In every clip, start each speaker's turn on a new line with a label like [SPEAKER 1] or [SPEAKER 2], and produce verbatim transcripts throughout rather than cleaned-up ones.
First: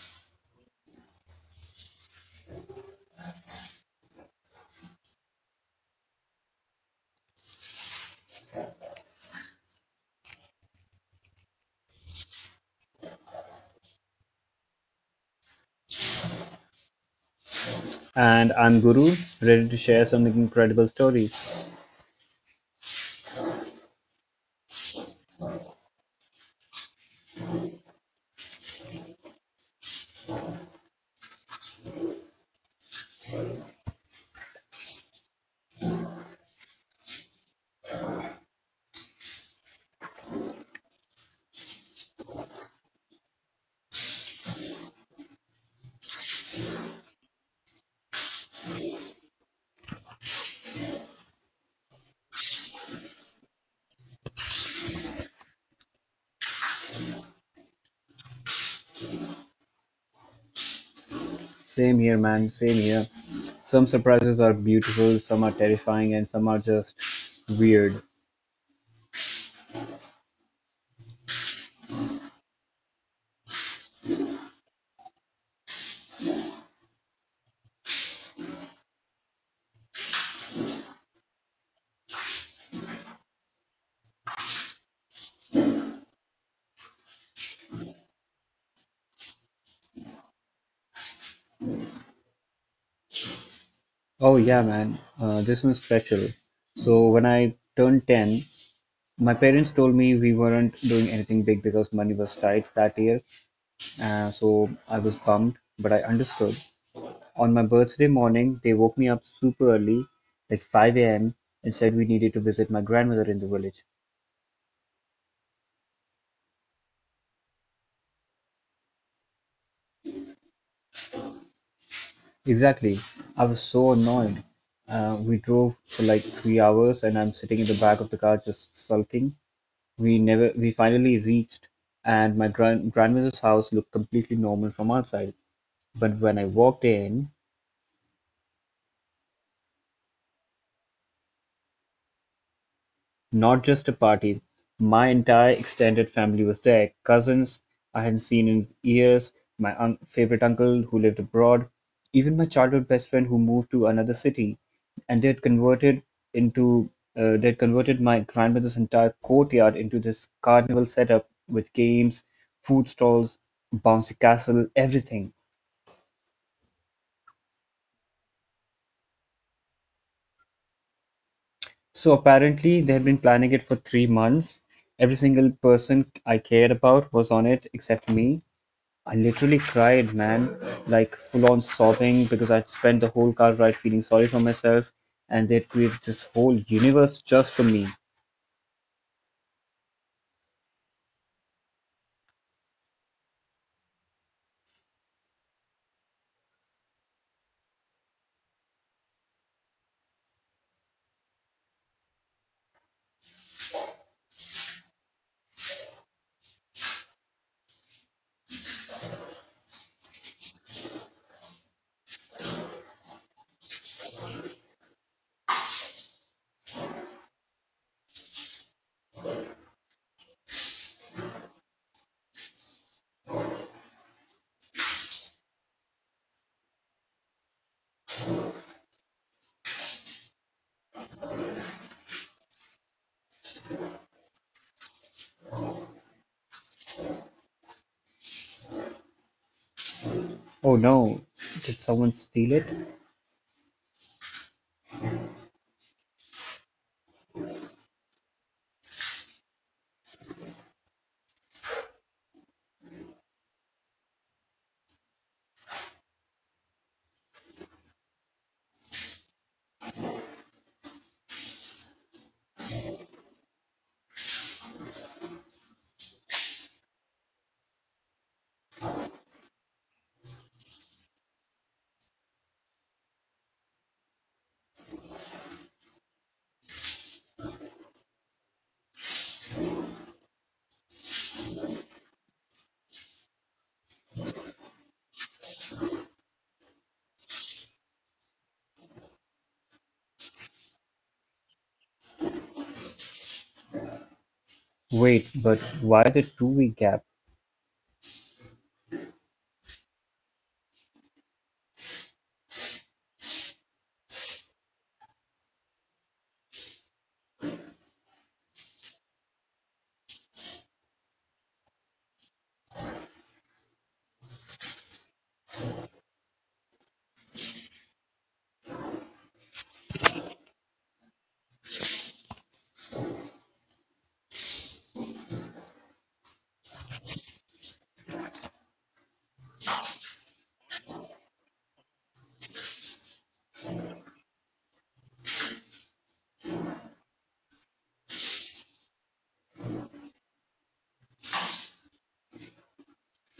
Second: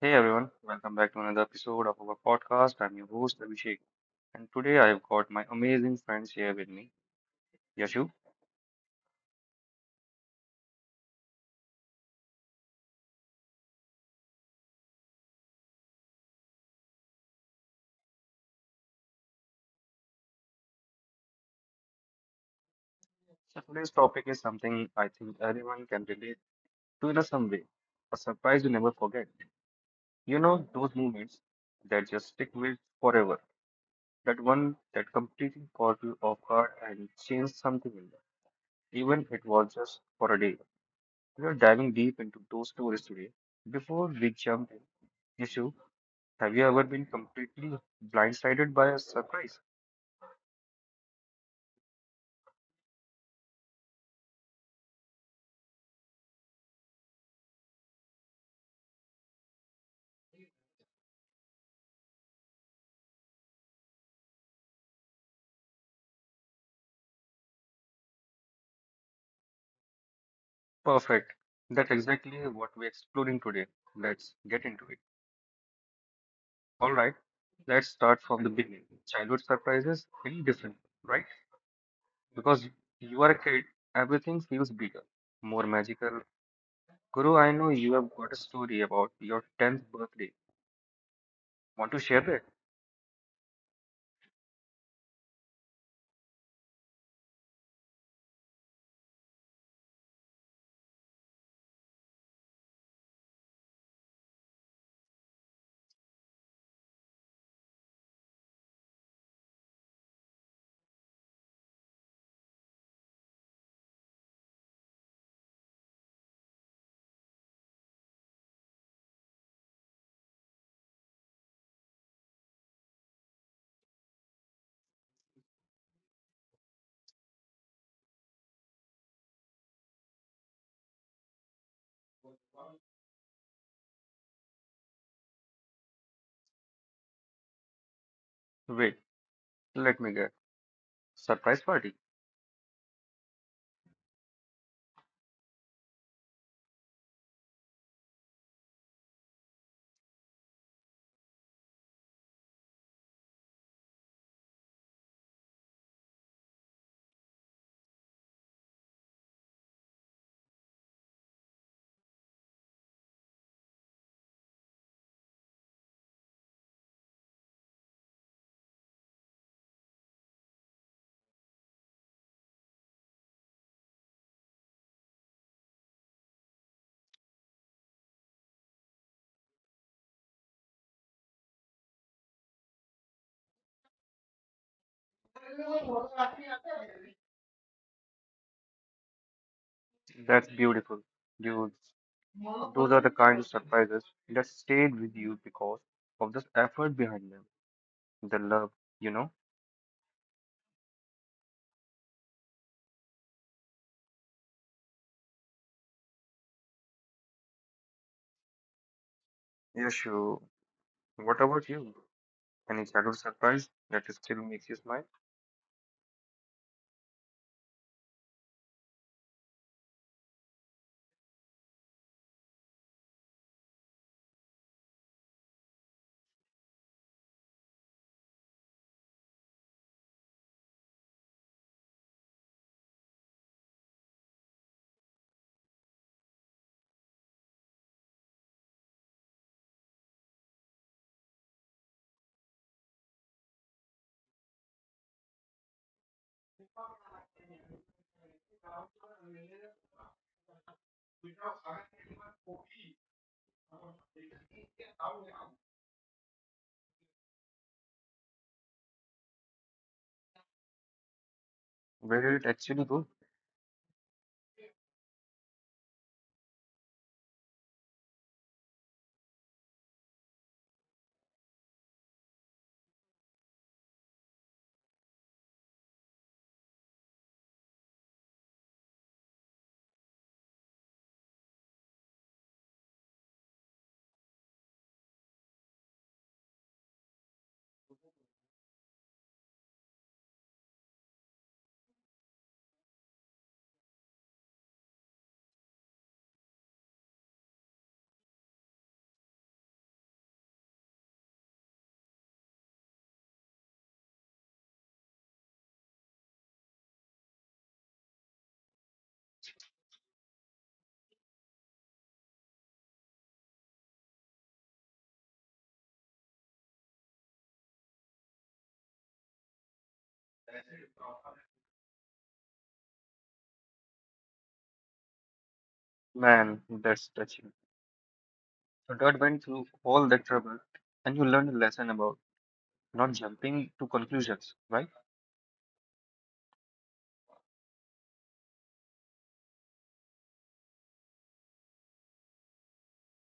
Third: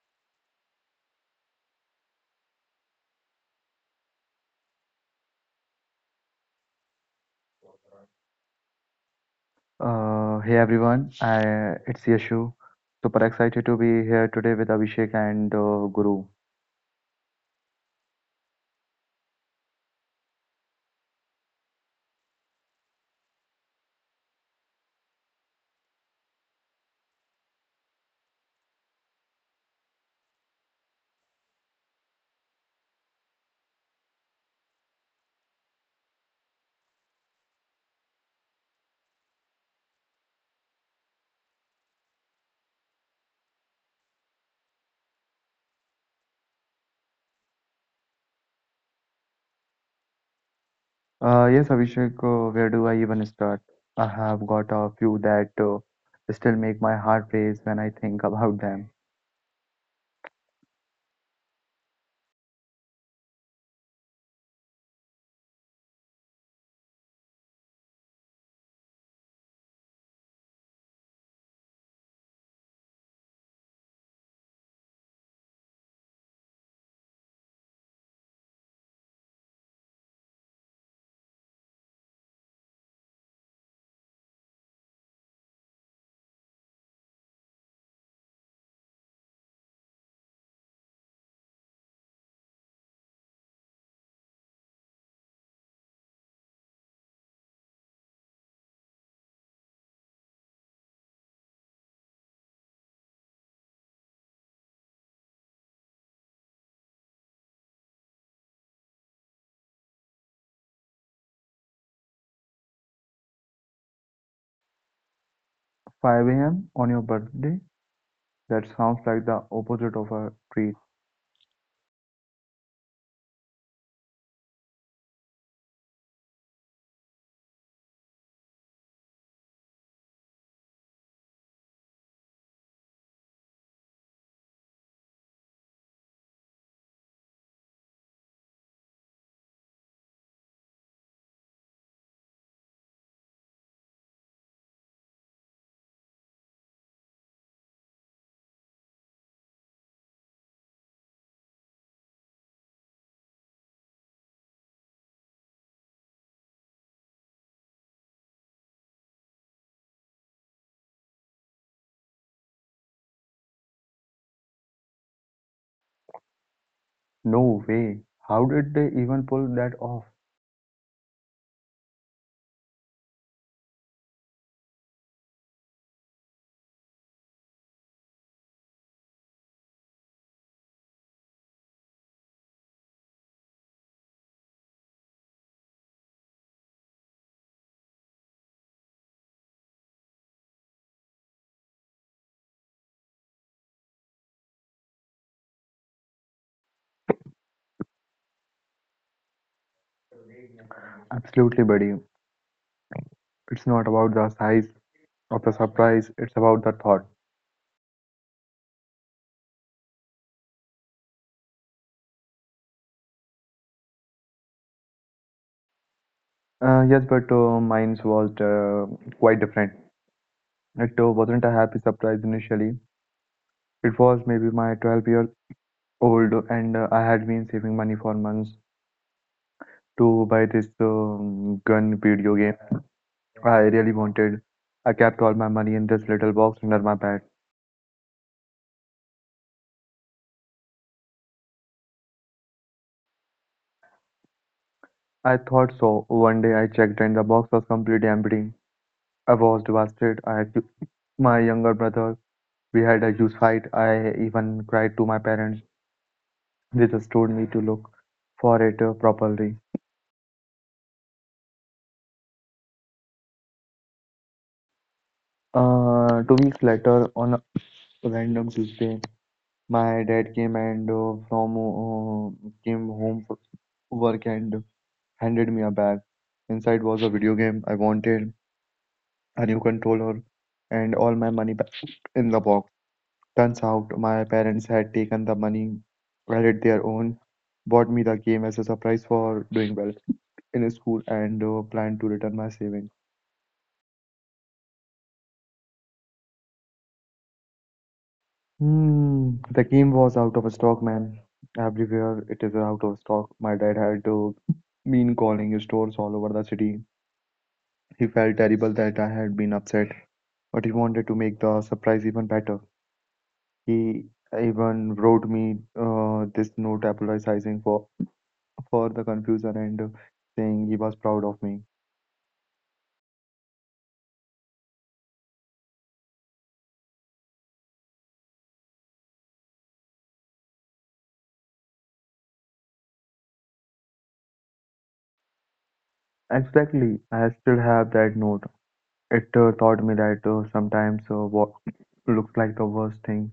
[SPEAKER 1] Hey everyone, welcome back to another episode of our podcast. I'm your host Abhishek, and today I've got my amazing friends here with me, Yashu.
[SPEAKER 2] Uh, hey everyone, I, it's Yashu. Super excited to be here today with Abhishek and uh, Guru.
[SPEAKER 3] And I'm Guru, ready to share some incredible stories.
[SPEAKER 1] So today's topic is something I think everyone can relate to in a some way, a surprise you never forget. You know those moments that just stick with forever. That one that completely caught you off guard and changed something in you, even if it was just for a day. We are diving deep into those stories today. Before we jump in, Yashu. Have you ever been completely blindsided by a surprise?
[SPEAKER 2] Uh, yes, Abhishek, uh, where do I even start? I have got a few that uh, still make my heart race when I think about them.
[SPEAKER 3] Same here, man, same here. Some surprises are beautiful, some are terrifying, and some are just weird.
[SPEAKER 1] Perfect. That's exactly what we're exploring today. Let's get into it. All right, let's start from the beginning. Childhood surprises feel different, right? Because you are a kid, everything feels bigger, more magical. Guru, I know you have got a story about your tenth birthday. Want to share that?
[SPEAKER 3] Oh, yeah, man, uh, this one's special. So, when I turned ten, my parents told me we weren't doing anything big because money was tight that year. Uh, so, I was bummed, but I understood. On my birthday morning, they woke me up super early, like five a m, and said we needed to visit my grandmother in the village.
[SPEAKER 2] five a m on your birthday? That sounds like the opposite of a treat.
[SPEAKER 3] Exactly. I was so annoyed. Uh, we drove for like three hours and I'm sitting in the back of the car just sulking. We never, we finally reached, and my grand grandmother's house looked completely normal from outside. But when I walked in,
[SPEAKER 1] Wait, let me get. Surprise party.
[SPEAKER 3] not just a party, my entire extended family was there, cousins I hadn't seen in years, my un- favorite uncle who lived abroad, even my childhood best friend who moved to another city, and they had converted into uh, they had converted my grandmother's entire courtyard into this carnival setup with games, food stalls, bouncy castle, everything.
[SPEAKER 2] No way. How did they even pull that off?
[SPEAKER 3] So apparently they had been planning it for three months. Every single person I cared about was on it except me. I literally cried, man, like full on sobbing because I'd spent the whole car ride feeling sorry for myself, and they'd created this whole universe just for me.
[SPEAKER 1] That's beautiful. Dude. Those are the kind of surprises that stayed with you because of the effort behind them, the love, you know?
[SPEAKER 2] Absolutely, buddy. It's not about the size of the surprise, it's about the thought.
[SPEAKER 1] Yes, sure. What about you? Any childhood surprise that still makes you smile?
[SPEAKER 2] Uh, yes, but uh, mine was uh, quite different. It uh, wasn't a happy surprise initially. It was maybe my twelve year old, and uh, I had been saving money for months to buy this um, gun video game I really wanted. I kept all my money in this little box under my bed.
[SPEAKER 3] Oh no, did someone steal it?
[SPEAKER 2] I thought so. One day I checked, and the box was completely empty. I was devastated. I had to, my younger brother. We had a huge fight. I even cried to my parents. They just told me to look for it uh, properly.
[SPEAKER 1] Where did it actually go?
[SPEAKER 2] Uh, two weeks later, on a random Tuesday, my dad came and uh, from uh, came home from work and handed me a bag. Inside was a video game I wanted, a new controller, and all my money back in the box. Turns out my parents had taken the money, added their own, bought me the game as a surprise for doing well in school, and uh, planned to return my savings.
[SPEAKER 3] Wait, but why the two week gap?
[SPEAKER 2] Hmm, the game was out of stock, man. Everywhere it is out of stock. My dad had to been calling stores all over the city. He felt terrible that I had been upset, but he wanted to make the surprise even better. He even wrote me uh, this note apologizing for for the confusion and uh, saying he was proud of me.
[SPEAKER 1] Man, that's touching. So Dad went through all that trouble and you learned a lesson about not jumping to conclusions, right?
[SPEAKER 2] Exactly, I still have that note. It uh, taught me that uh, sometimes uh, what looks like the worst thing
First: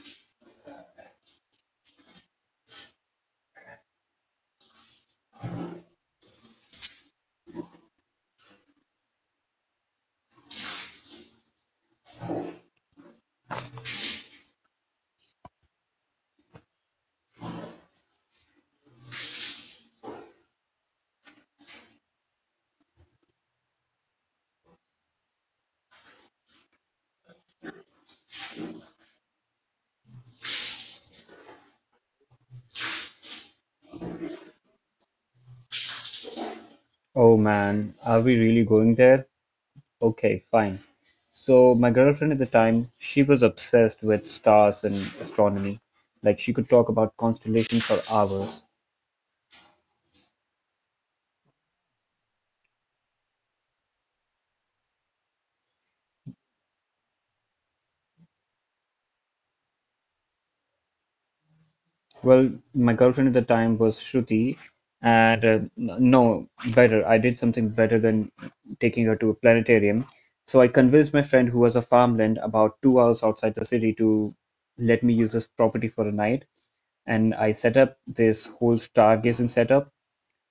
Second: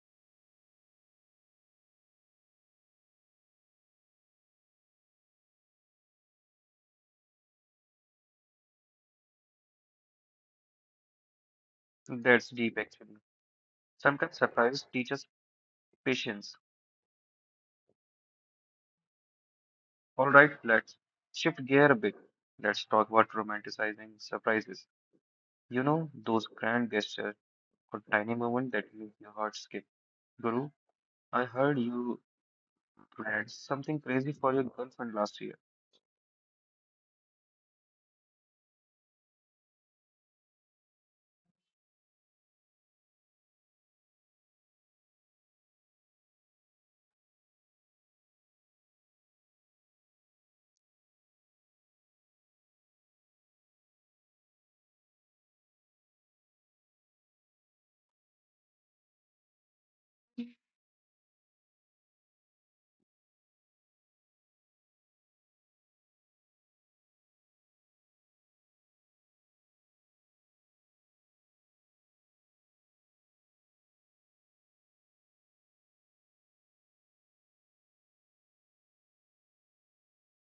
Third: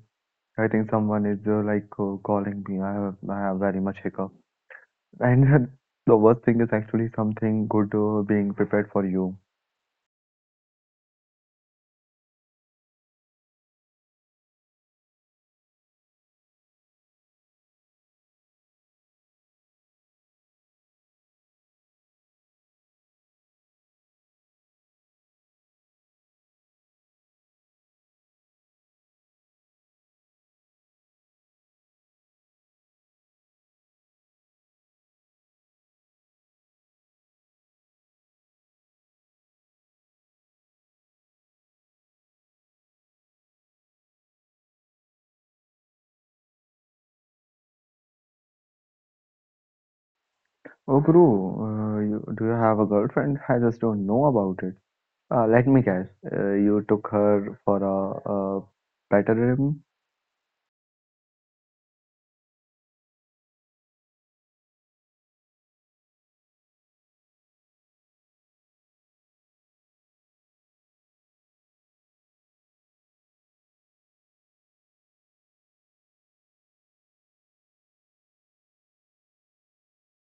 [SPEAKER 2] I think someone is uh, like uh, calling me. I have I have very much hiccup. And the worst thing is actually something good uh, being prepared for you.
[SPEAKER 1] That's deep actually. Sometimes surprise teaches patience. Alright, let's shift gear a bit. Let's talk about romanticizing surprises. You know, those grand gestures or tiny moments that make your heart skip. Guru, I heard you planned something crazy for your girlfriend last year.
[SPEAKER 3] Oh man, are we really going there? Okay, fine. So, my girlfriend at the time, she was obsessed with stars and astronomy. Like, she could talk about constellations for hours.
[SPEAKER 2] Oh, Guru, uh, you, do you have a girlfriend? I just don't know about it. Uh, let me guess. Uh, you took her for a, a better rim?
[SPEAKER 3] Well, my girlfriend at the time was Shruti, and uh, n- no, better. I did something better than taking her to a planetarium. So I convinced my friend, who was a farmland about two hours outside the city, to let me use this property for a night. And I set up this whole stargazing setup.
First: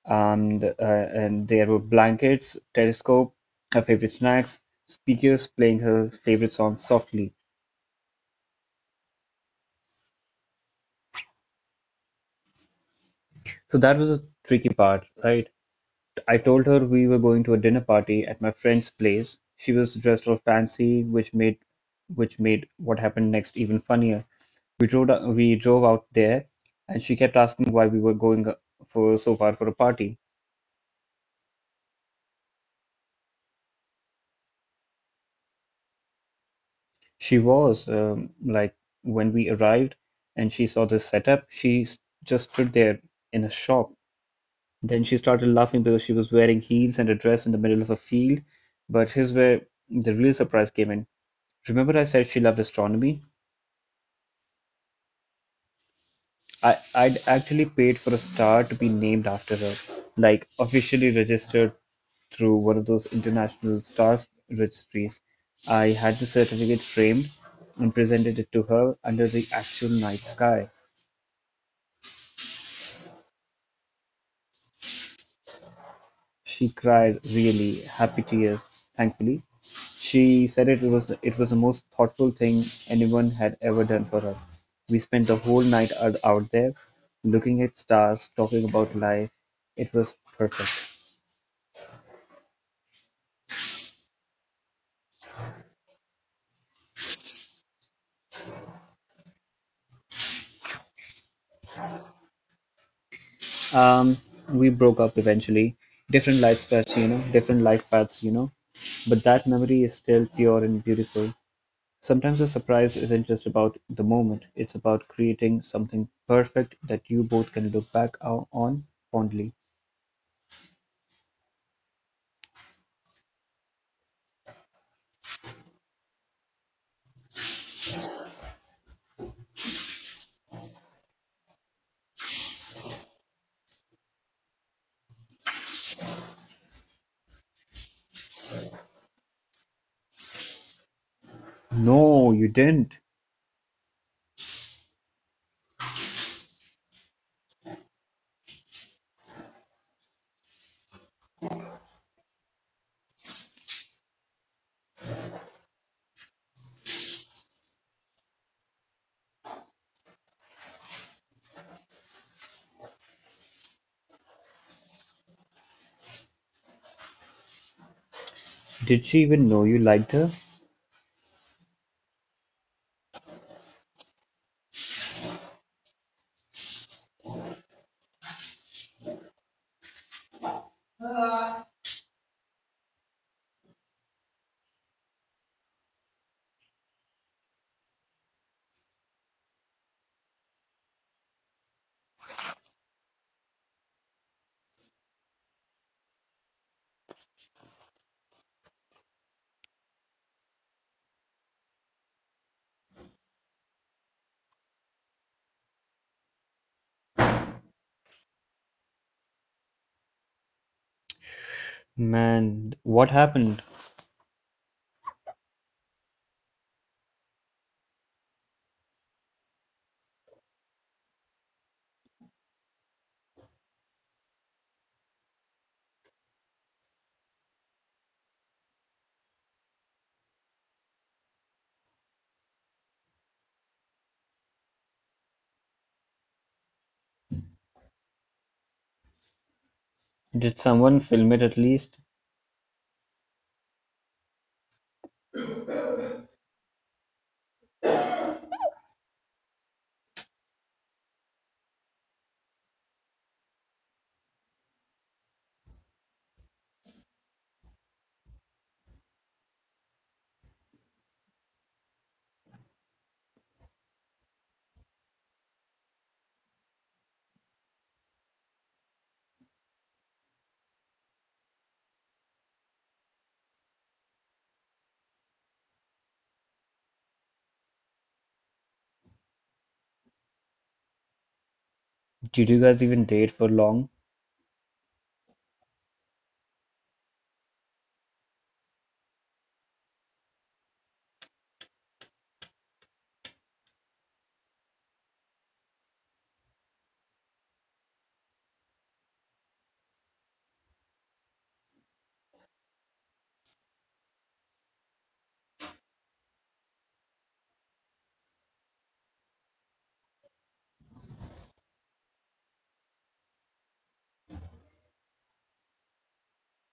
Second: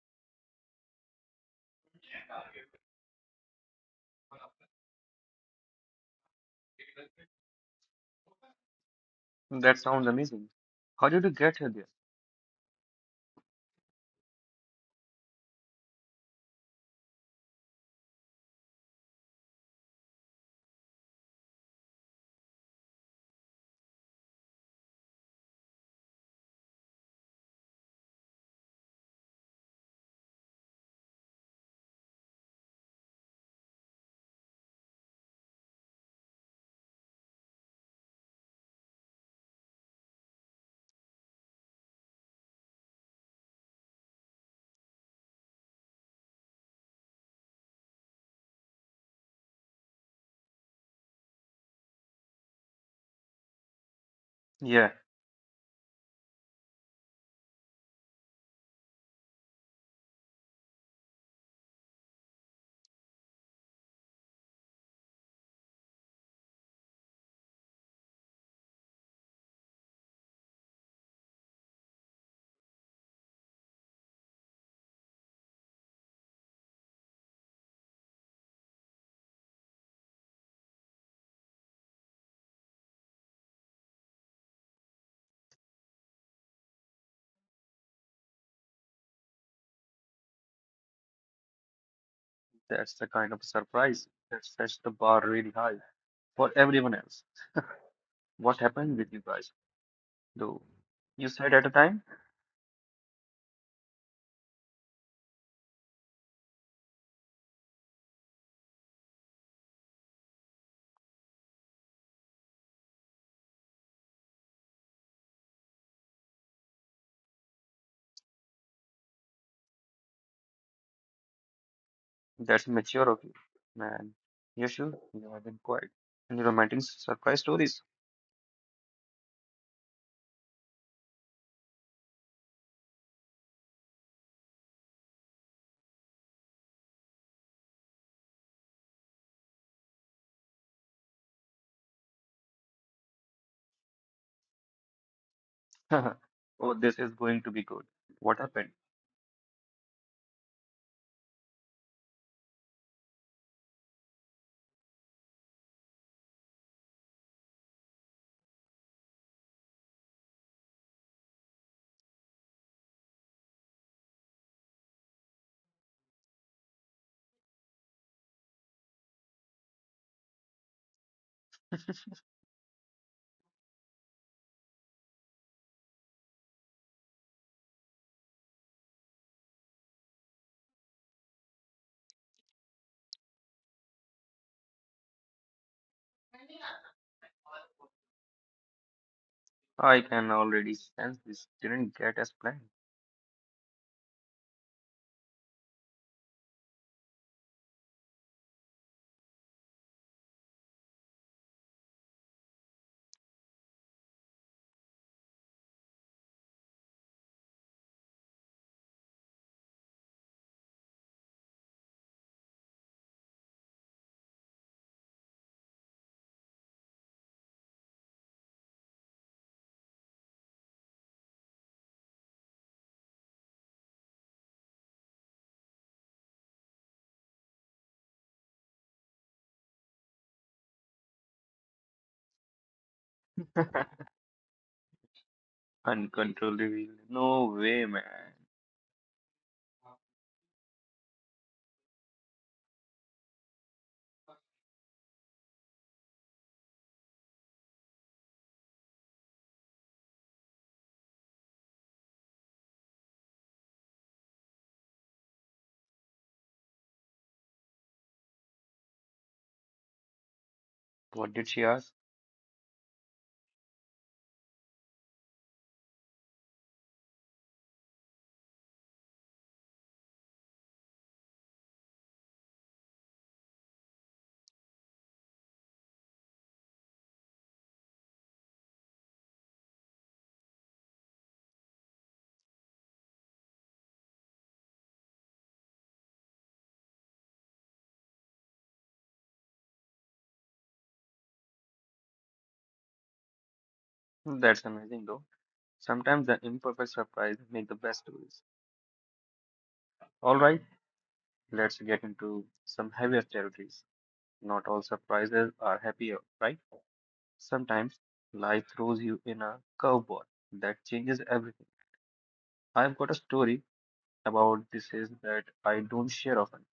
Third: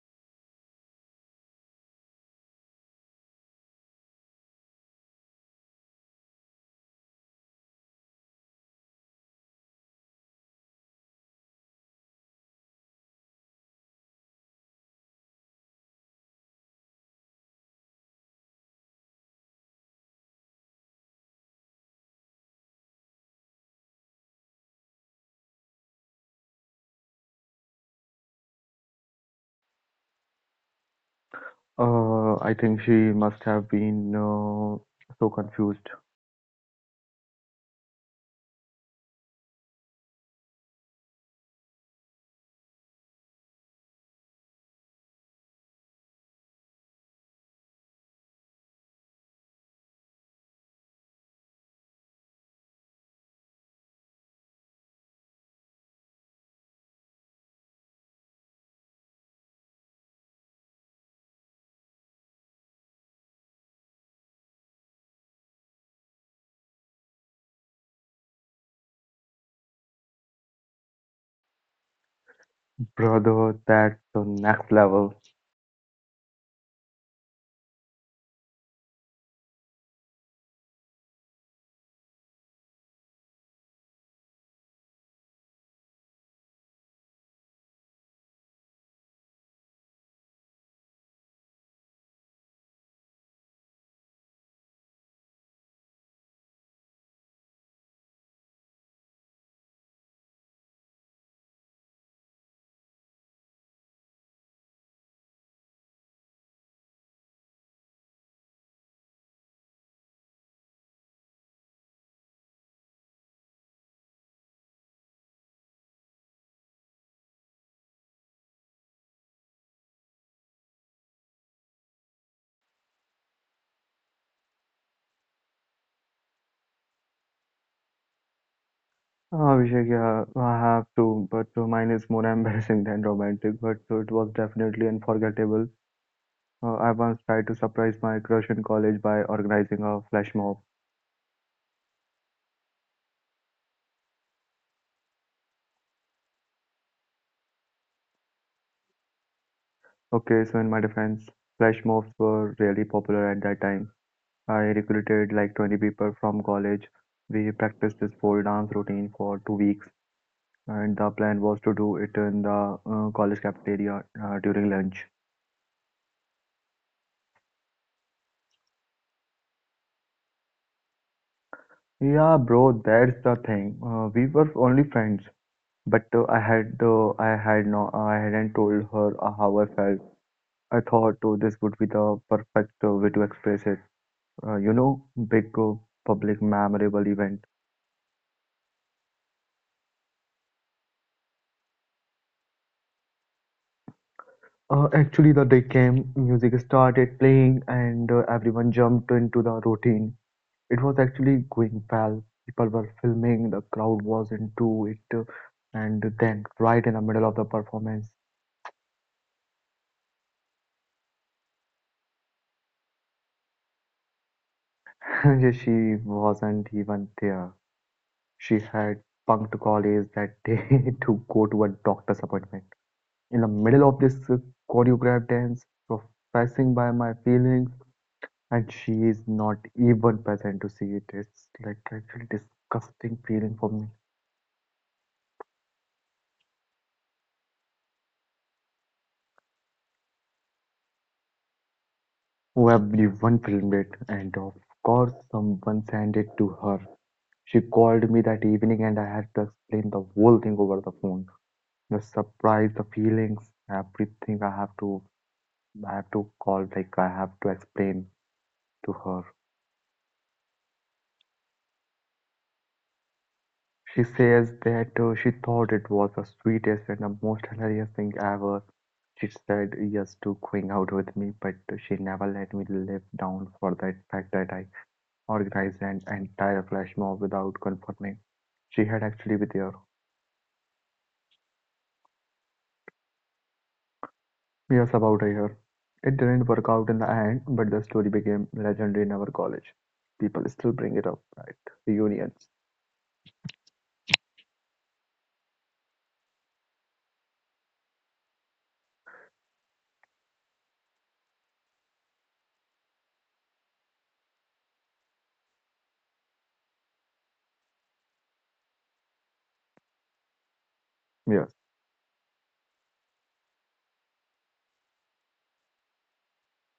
[SPEAKER 3] And, uh, and there were blankets, telescope, her favorite snacks, speakers playing her favorite song softly.
[SPEAKER 1] That sounds amazing. How did you get her there?
[SPEAKER 3] So that was the tricky part, right? I told her we were going to a dinner party at my friend's place. She was dressed all fancy, which made which made what happened next even funnier. We drove we drove out there, and she kept asking why we were going uh, for so far for a party.
[SPEAKER 2] Uh, I think she must have been uh, so confused.
[SPEAKER 3] She was um, like when we arrived and she saw this setup, she s- just stood there in a shock. Then she started laughing because she was wearing heels and a dress in the middle of a field. But here's where the real surprise came in. Remember, I said she loved astronomy?
[SPEAKER 1] Yeah,
[SPEAKER 3] I, I'd actually paid for a star to be named after her, like officially registered through one of those international stars registries. I had the certificate framed and presented it to her under the actual night sky.
[SPEAKER 2] Brother, that's the next level.
[SPEAKER 3] She cried really happy tears, thankfully. She said it was it was the most thoughtful thing anyone had ever done for her. We spent the whole night out, out there looking at stars, talking about life. It was perfect.
[SPEAKER 1] that's the kind of surprise that sets the bar really high for everyone else. What happened with you guys, though? You said at a time?
[SPEAKER 3] Um, we broke up eventually. Different life paths, you know, different life paths, you know. But that memory is still pure and beautiful. Sometimes a surprise isn't just about the moment, it's about creating something perfect that you both can look back o- on fondly.
[SPEAKER 1] That's mature of you, man. Yes, sure, you have been quiet. Any romantic surprise stories?
[SPEAKER 2] Oh, Abhishek, yeah, I have to, but uh, mine is more embarrassing than romantic, but uh, it was definitely unforgettable. Uh, I once tried to surprise my crush in college by organizing a flash mob.
[SPEAKER 3] No, you didn't.
[SPEAKER 1] Oh, this is going to be good. What happened?
[SPEAKER 2] Okay, so in my defense, flash mobs were really popular at that time. I recruited like twenty people from college. We practiced this pole dance routine for two weeks, and the plan was to do it in the uh, college cafeteria uh, during lunch.
[SPEAKER 3] Did she even know you liked her?
[SPEAKER 2] Yeah, bro, that's the thing. Uh, we were only friends. But uh, I had uh, I had no I hadn't told her uh, how I felt. I thought uh, this would be the perfect uh, way to express it. Uh, you know, big uh, public memorable event.
[SPEAKER 1] I can already sense this didn't get as planned.
[SPEAKER 2] Uh, actually, the day came, music started playing, and uh, everyone jumped into the routine. It was actually going well. People were filming, the crowd was into it, uh, and then right in the middle of the performance,
[SPEAKER 3] Man, what happened?
[SPEAKER 2] she wasn't even there. She had punked college that day to go to a doctor's appointment. In the middle of this uh, choreographed dance, professing by my feelings, and she is not even present to see it. It's like actually disgusting feeling for me.
[SPEAKER 1] Uncontrollably. No way, man.
[SPEAKER 3] Did someone film it at least?
[SPEAKER 2] Everyone filmed it, and of course, someone sent it to her. She called me that evening, and I had to explain the whole thing over the phone. The surprise, the feelings, everything. I have to, I have to call. Like I have to explain to her.
[SPEAKER 1] What did she ask?
[SPEAKER 2] She says that uh, she thought it was the sweetest and the most hilarious thing ever. She said yes to going out with me, but she never let me live down for that fact that I organized an entire flash mob without confirming. She had actually been there.
[SPEAKER 3] Did you guys even date for long?
[SPEAKER 2] Yes, about a year. It didn't work out in the end, but the story became legendary in our college. People still bring it up at reunions.
[SPEAKER 1] That's amazing, though. Sometimes the imperfect surprise make the best stories. All right, let's get into some heavier territories. Not all surprises are happier, right? Sometimes life throws you in a curveball that changes
[SPEAKER 2] Yes.
[SPEAKER 1] everything. I've got a story about this is that I don't share often.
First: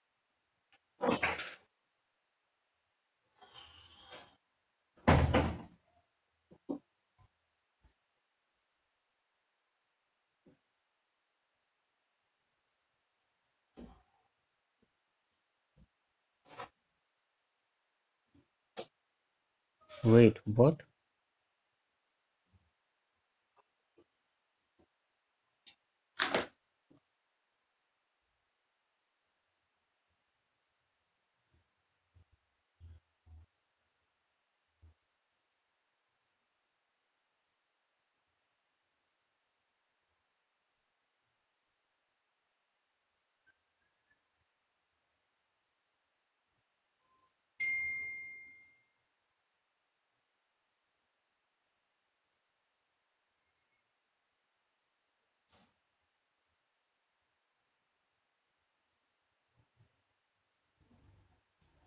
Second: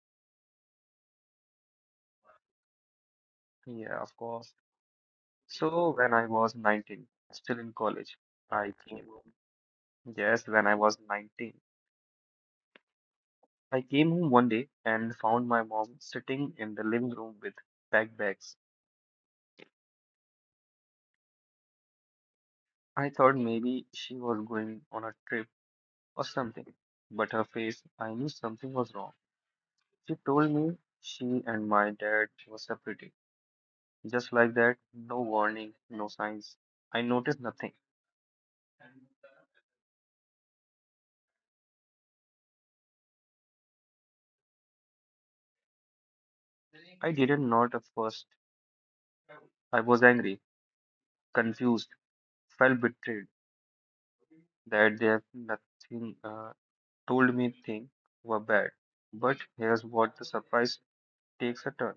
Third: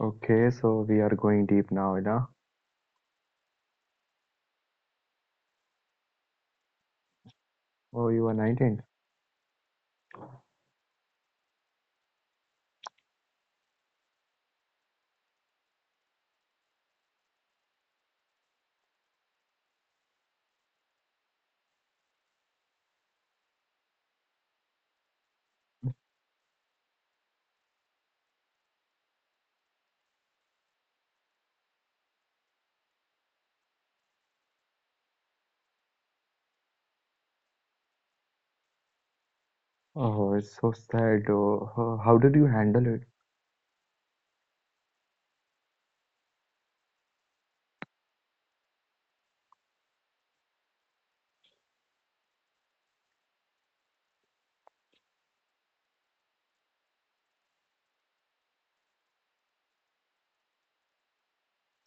[SPEAKER 2] Okay, so we are going deep now, Ina.
[SPEAKER 1] Yeah, of course. So when I was nineteen, still in
[SPEAKER 2] Oh,
[SPEAKER 1] college,
[SPEAKER 2] you are
[SPEAKER 1] I
[SPEAKER 2] nineteen.
[SPEAKER 1] came home. Yes, when I was nineteen, I came home one day and found my mom sitting in the living room with backpacks.
[SPEAKER 3] Wait, what?
[SPEAKER 1] I thought maybe she was going on a trip or something, but her face, I knew something was wrong. She told me she and my dad were separating. Just like that, no warning, no signs. I noticed nothing.
[SPEAKER 2] Oh, it's so sad. Oh, ho- how did you handle it?
[SPEAKER 1] I didn't not at first. I was angry, confused, felt betrayed that they have nothing uh, told me things were bad. But here's what the surprise takes a turn.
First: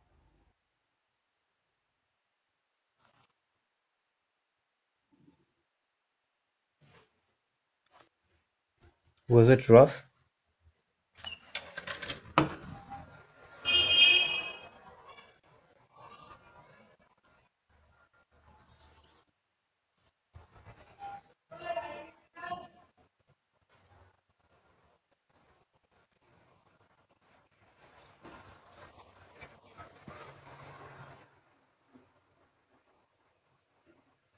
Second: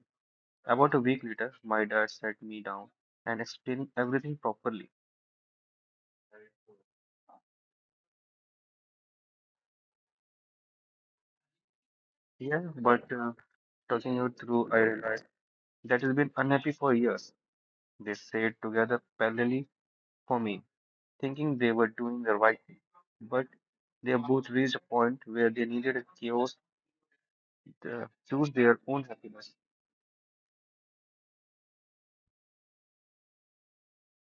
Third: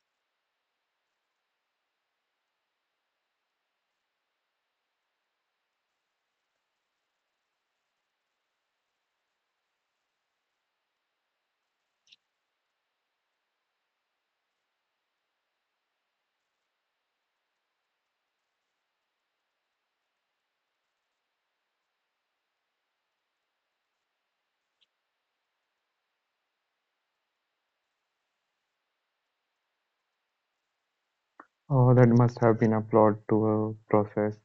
[SPEAKER 1] About a week later, my dad sat me down and explained everything properly.
[SPEAKER 3] Was it rough?
[SPEAKER 1] Yeah, but uh, talking it through, I realized that has been unhappy for years. They stayed together parallelly for me, thinking they were doing the right thing. But they both reached a point where they needed a chaos to choose their own happiness.
[SPEAKER 2] Oh, that must have been a plot to a process.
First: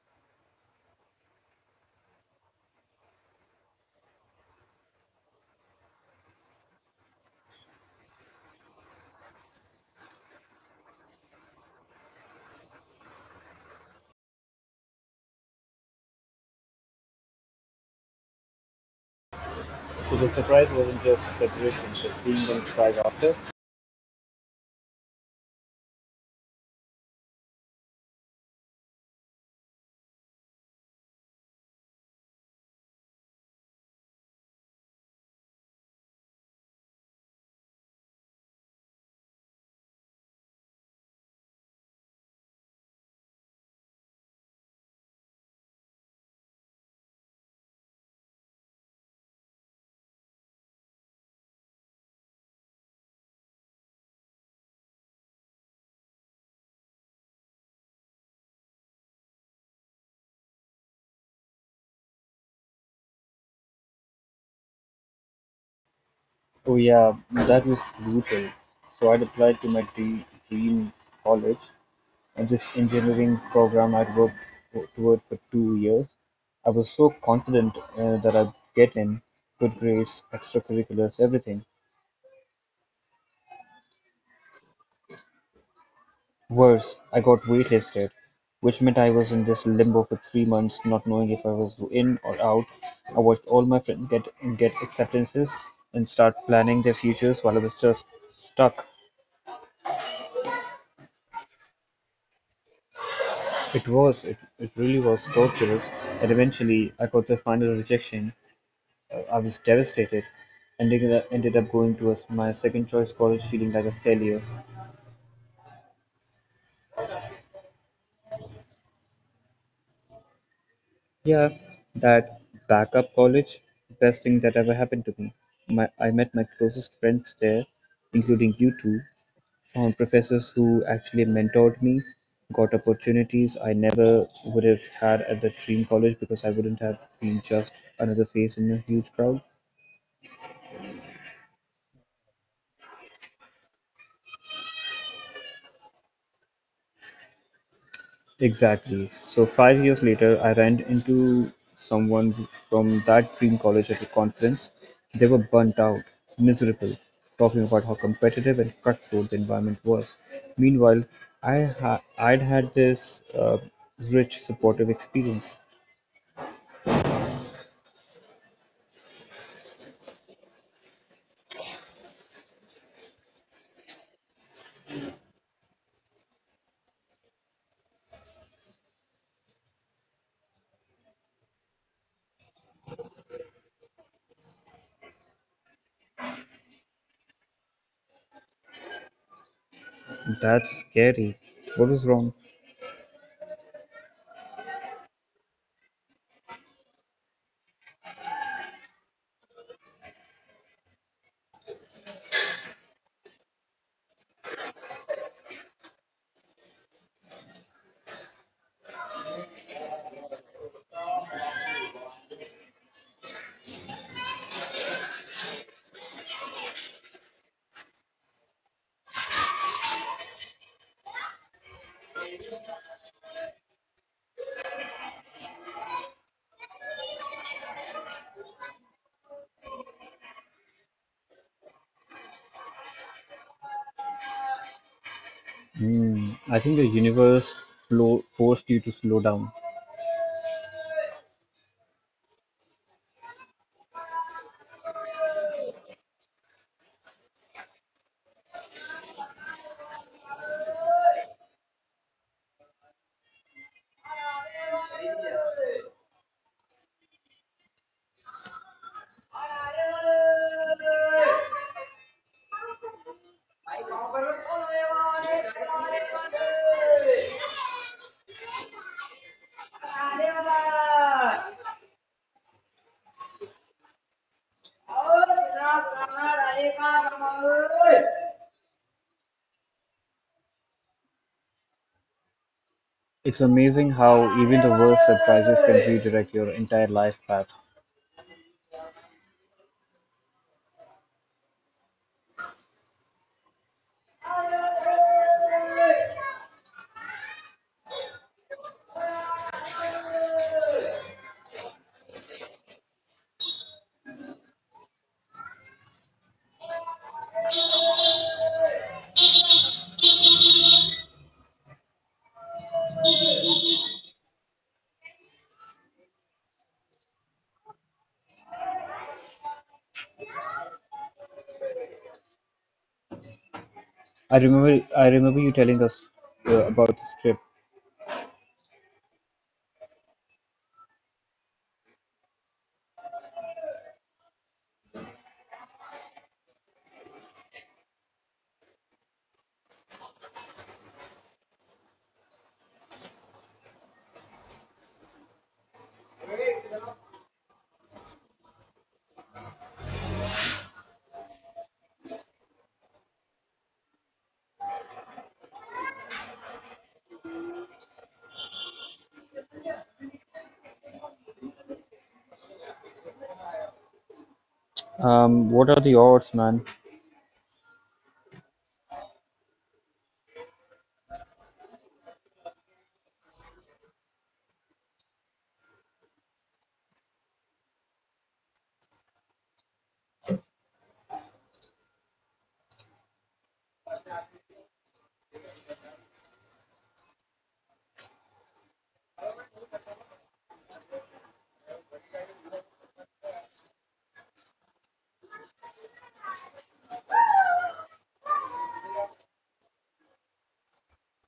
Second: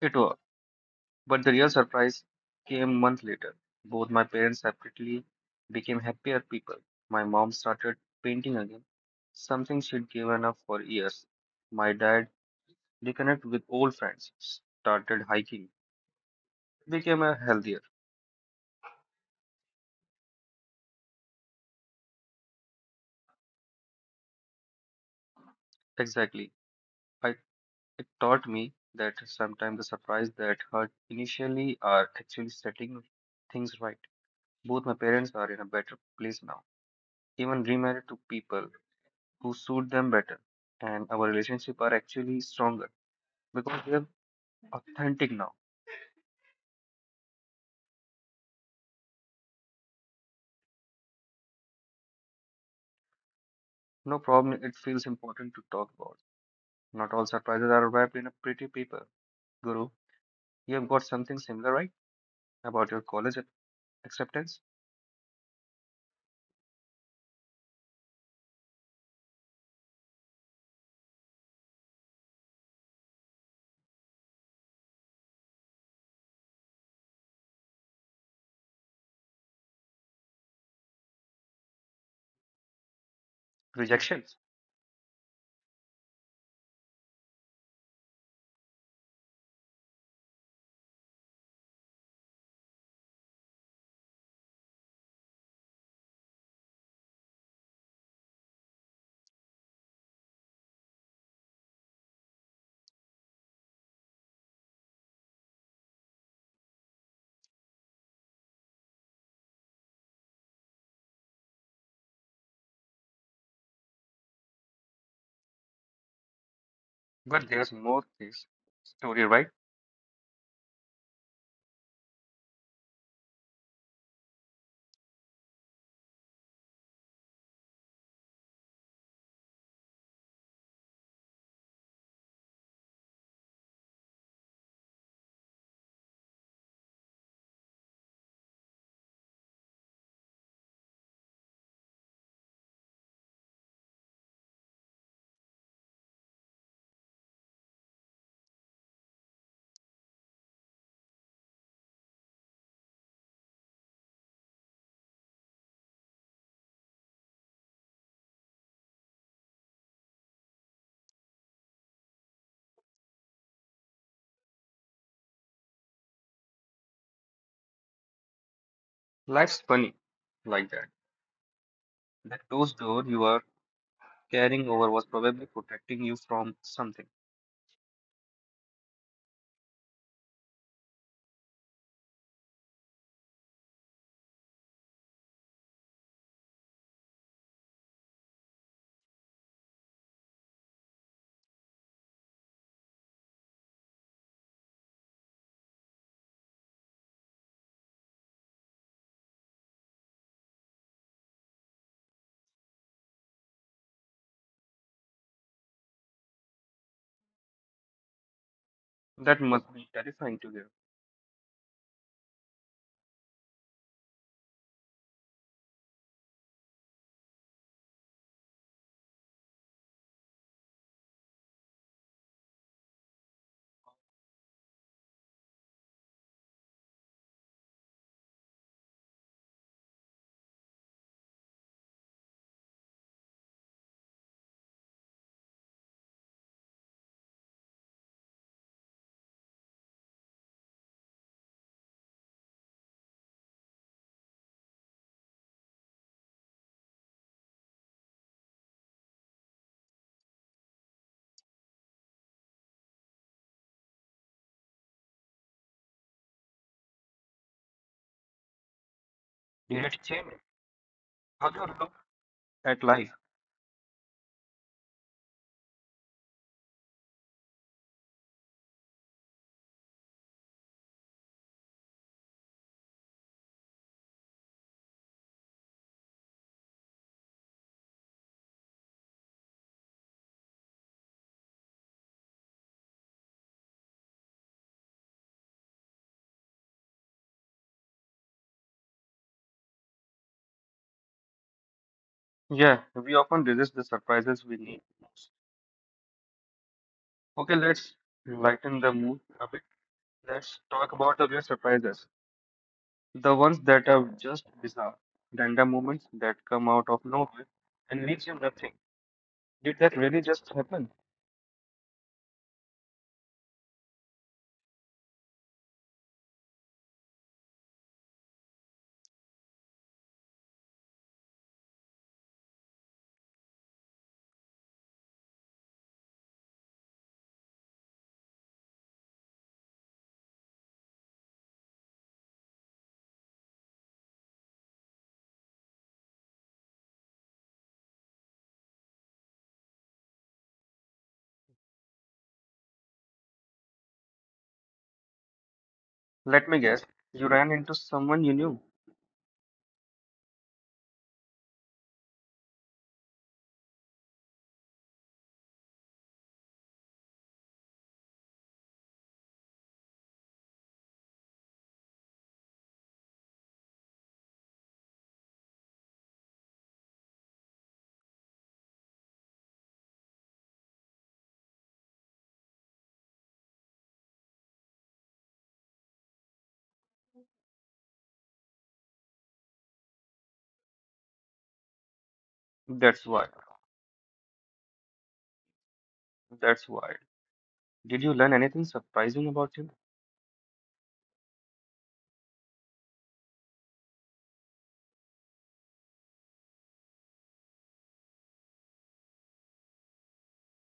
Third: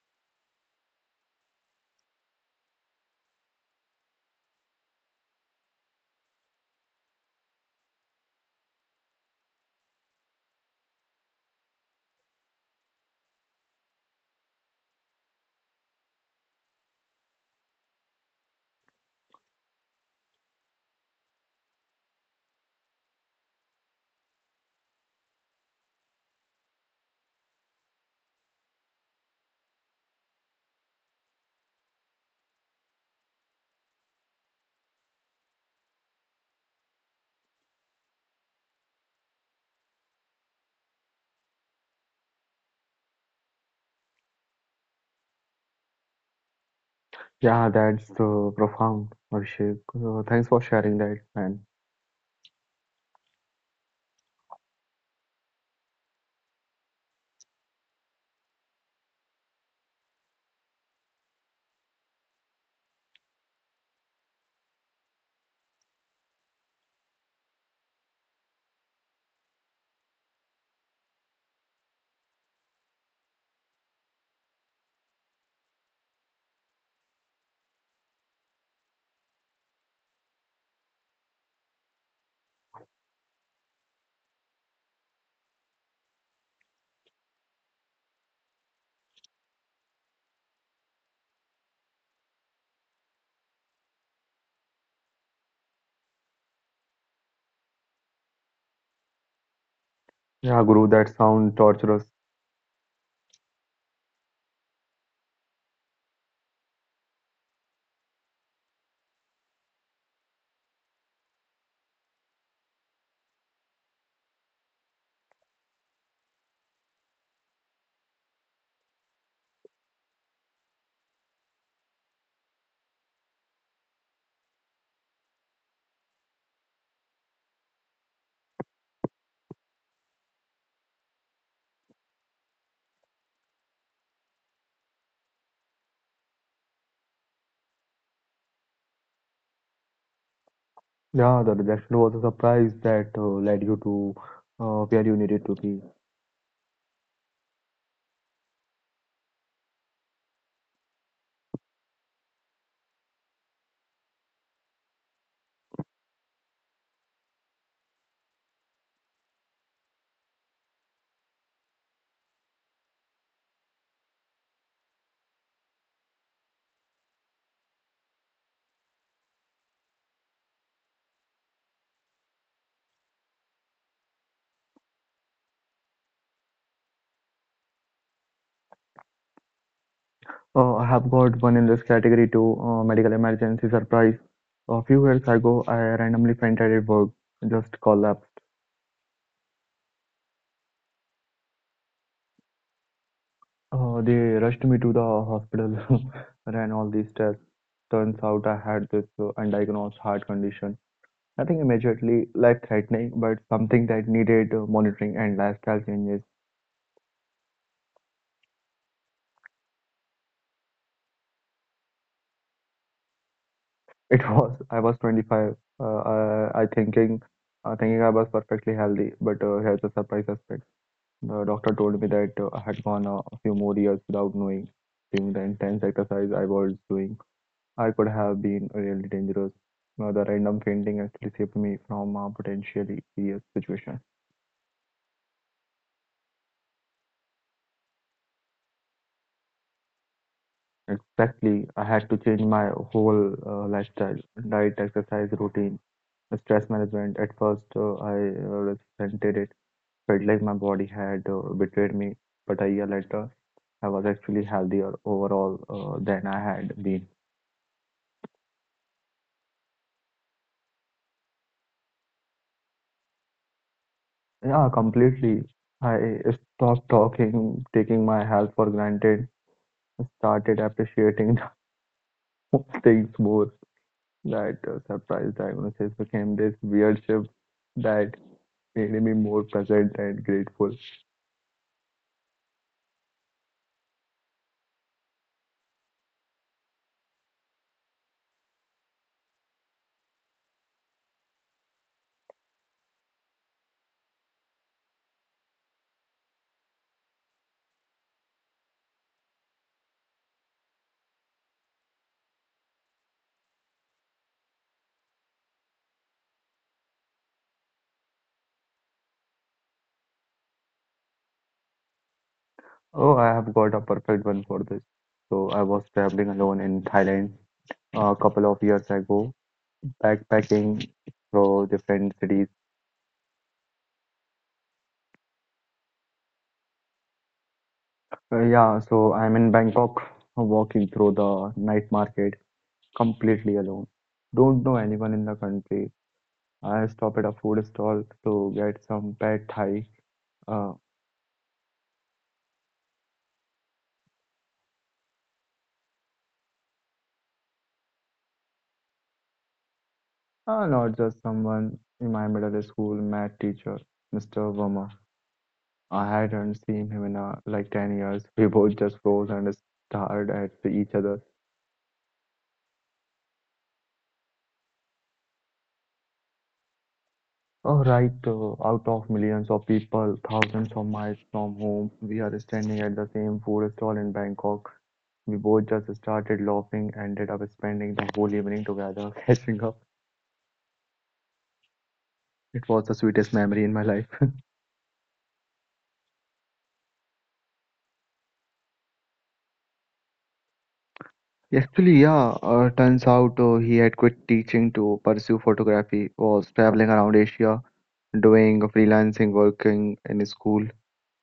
[SPEAKER 1] It worked. But the real surprise came months later. Both my parents separately became happier people. My mom started painting again, something she'd given up for years. My dad reconnected with old friends, started hiking, became a healthier.
[SPEAKER 3] So the surprise wasn't just separation, but seeing them thrive after.
[SPEAKER 1] Exactly. I It taught me that sometimes the surprise that hurt initially are actually setting things right. Both my parents are in a better place now, even remarried to people who suit them better, and our relationship are actually stronger because they're authentic now.
[SPEAKER 2] Yeah, that's uh, profound, Abhishek. Uh, thanks for sharing that, man.
[SPEAKER 1] No problem, it feels important to talk about. Not all surprises are wrapped in a pretty paper. Guru, you have got something similar, right? About your college acceptance,
[SPEAKER 3] Oh yeah, that was brutal. So I'd applied to my dream, dream college, and this engineering program I'd worked for, toward for two years. I was so confident uh, that I'd get in, good grades, extracurriculars, everything.
[SPEAKER 1] rejections.
[SPEAKER 3] Worse, I got waitlisted, which meant I was in this limbo for three months, not knowing if I was in or out. I watched all my friends get get acceptances and start planning their futures while I was just stuck.
[SPEAKER 2] Yeah, Guru, that sound torturous.
[SPEAKER 3] It was, it, it really was torturous, and eventually I got the final rejection. Uh, I was devastated, and ended up, ended up going to a s my second choice college feeling like a failure.
[SPEAKER 1] But there's more to this story, right?
[SPEAKER 3] Yeah, that backup college, best thing that ever happened to me. My, I met my closest friends there, including you two, found professors who actually mentored me, got opportunities I never would have had at the dream college because I wouldn't have been just another face in a huge crowd.
[SPEAKER 2] Yeah, the rejection was a surprise that uh, led you to uh, where you needed to be.
[SPEAKER 3] Exactly, so five years later I ran into someone from that dream college at a conference. They were burnt out, miserable, talking about how competitive and cutthroat the environment was. Meanwhile, I ha- I'd had this uh, rich, supportive experience.
[SPEAKER 1] Life's funny like that. That ghost door you are carrying over was probably protecting you from something.
[SPEAKER 2] Uh, I have got one in this category too, uh, medical emergency surprise. A few years ago, I randomly fainted at work, just collapsed.
[SPEAKER 3] That's scary. What was wrong?
[SPEAKER 2] Uh, they rushed me to the hospital, ran all these tests. Turns out I had this uh, undiagnosed heart condition. Nothing immediately life threatening, but something that needed uh, monitoring and lifestyle changes.
[SPEAKER 1] That must be terrifying to hear.
[SPEAKER 2] It was, I was twenty-five. Uh, uh, I thinking, uh, thinking I was perfectly healthy, but uh, here's the surprise aspect. The doctor told me that uh, I had gone uh, a few more years without knowing, seeing the intense exercise I was doing. I could have been really dangerous. Uh, the random fainting actually saved me from a potentially serious situation.
[SPEAKER 3] Hmm, I think the universe flo- forced you to slow down.
[SPEAKER 2] Exactly. I had to change my whole uh, lifestyle, diet, exercise, routine, stress management. At first, uh, I uh, resented it, felt like my body had uh, betrayed me. But a year later, I was actually healthier overall uh, than I had been.
[SPEAKER 1] Did it change how you look at life?
[SPEAKER 2] Yeah, completely. I stopped talking, taking my health for granted, started appreciating things more. Right, uh, surprise diagnosis became this weird shift that made me more present and grateful.
[SPEAKER 3] It's amazing how even the worst surprises can redirect your entire life path.
[SPEAKER 1] Yeah, we often resist the surprises we need most.
[SPEAKER 3] I
[SPEAKER 1] Okay, let's lighten the mood a bit. Let's talk about the weird surprises. The ones that are just bizarre, random moments that come out of nowhere and leaves you nothing. Did that really just happen?
[SPEAKER 2] Oh, I have got a perfect one for this. So I was traveling alone in Thailand a couple of years ago, backpacking through different cities.
[SPEAKER 3] remember, I remember you telling us uh, about this trip.
[SPEAKER 2] Uh, yeah, so I'm in Bangkok, walking through the night market completely alone. Don't know anyone in the country. I stop at a food stall to get some pad thai. Uh,
[SPEAKER 1] Let me guess. You ran into someone you knew.
[SPEAKER 2] Ah, not just someone in my middle school math teacher, mister Verma. I hadn't seen him in uh, like ten years. We both just froze and stared at each other.
[SPEAKER 3] Um, what are the odds, man?
[SPEAKER 2] Oh, right, uh, out of millions of people, thousands of miles from home, we are standing at the same food stall in Bangkok. We both just started laughing, ended up spending the whole evening together, catching up. It was the sweetest
[SPEAKER 1] That's
[SPEAKER 2] memory in
[SPEAKER 1] why.
[SPEAKER 2] my life.
[SPEAKER 1] That's why. Did you learn anything surprising about him?
[SPEAKER 2] Actually, yeah, uh, turns out uh, he had quit teaching to pursue photography, was traveling around Asia, doing freelancing, working in a school.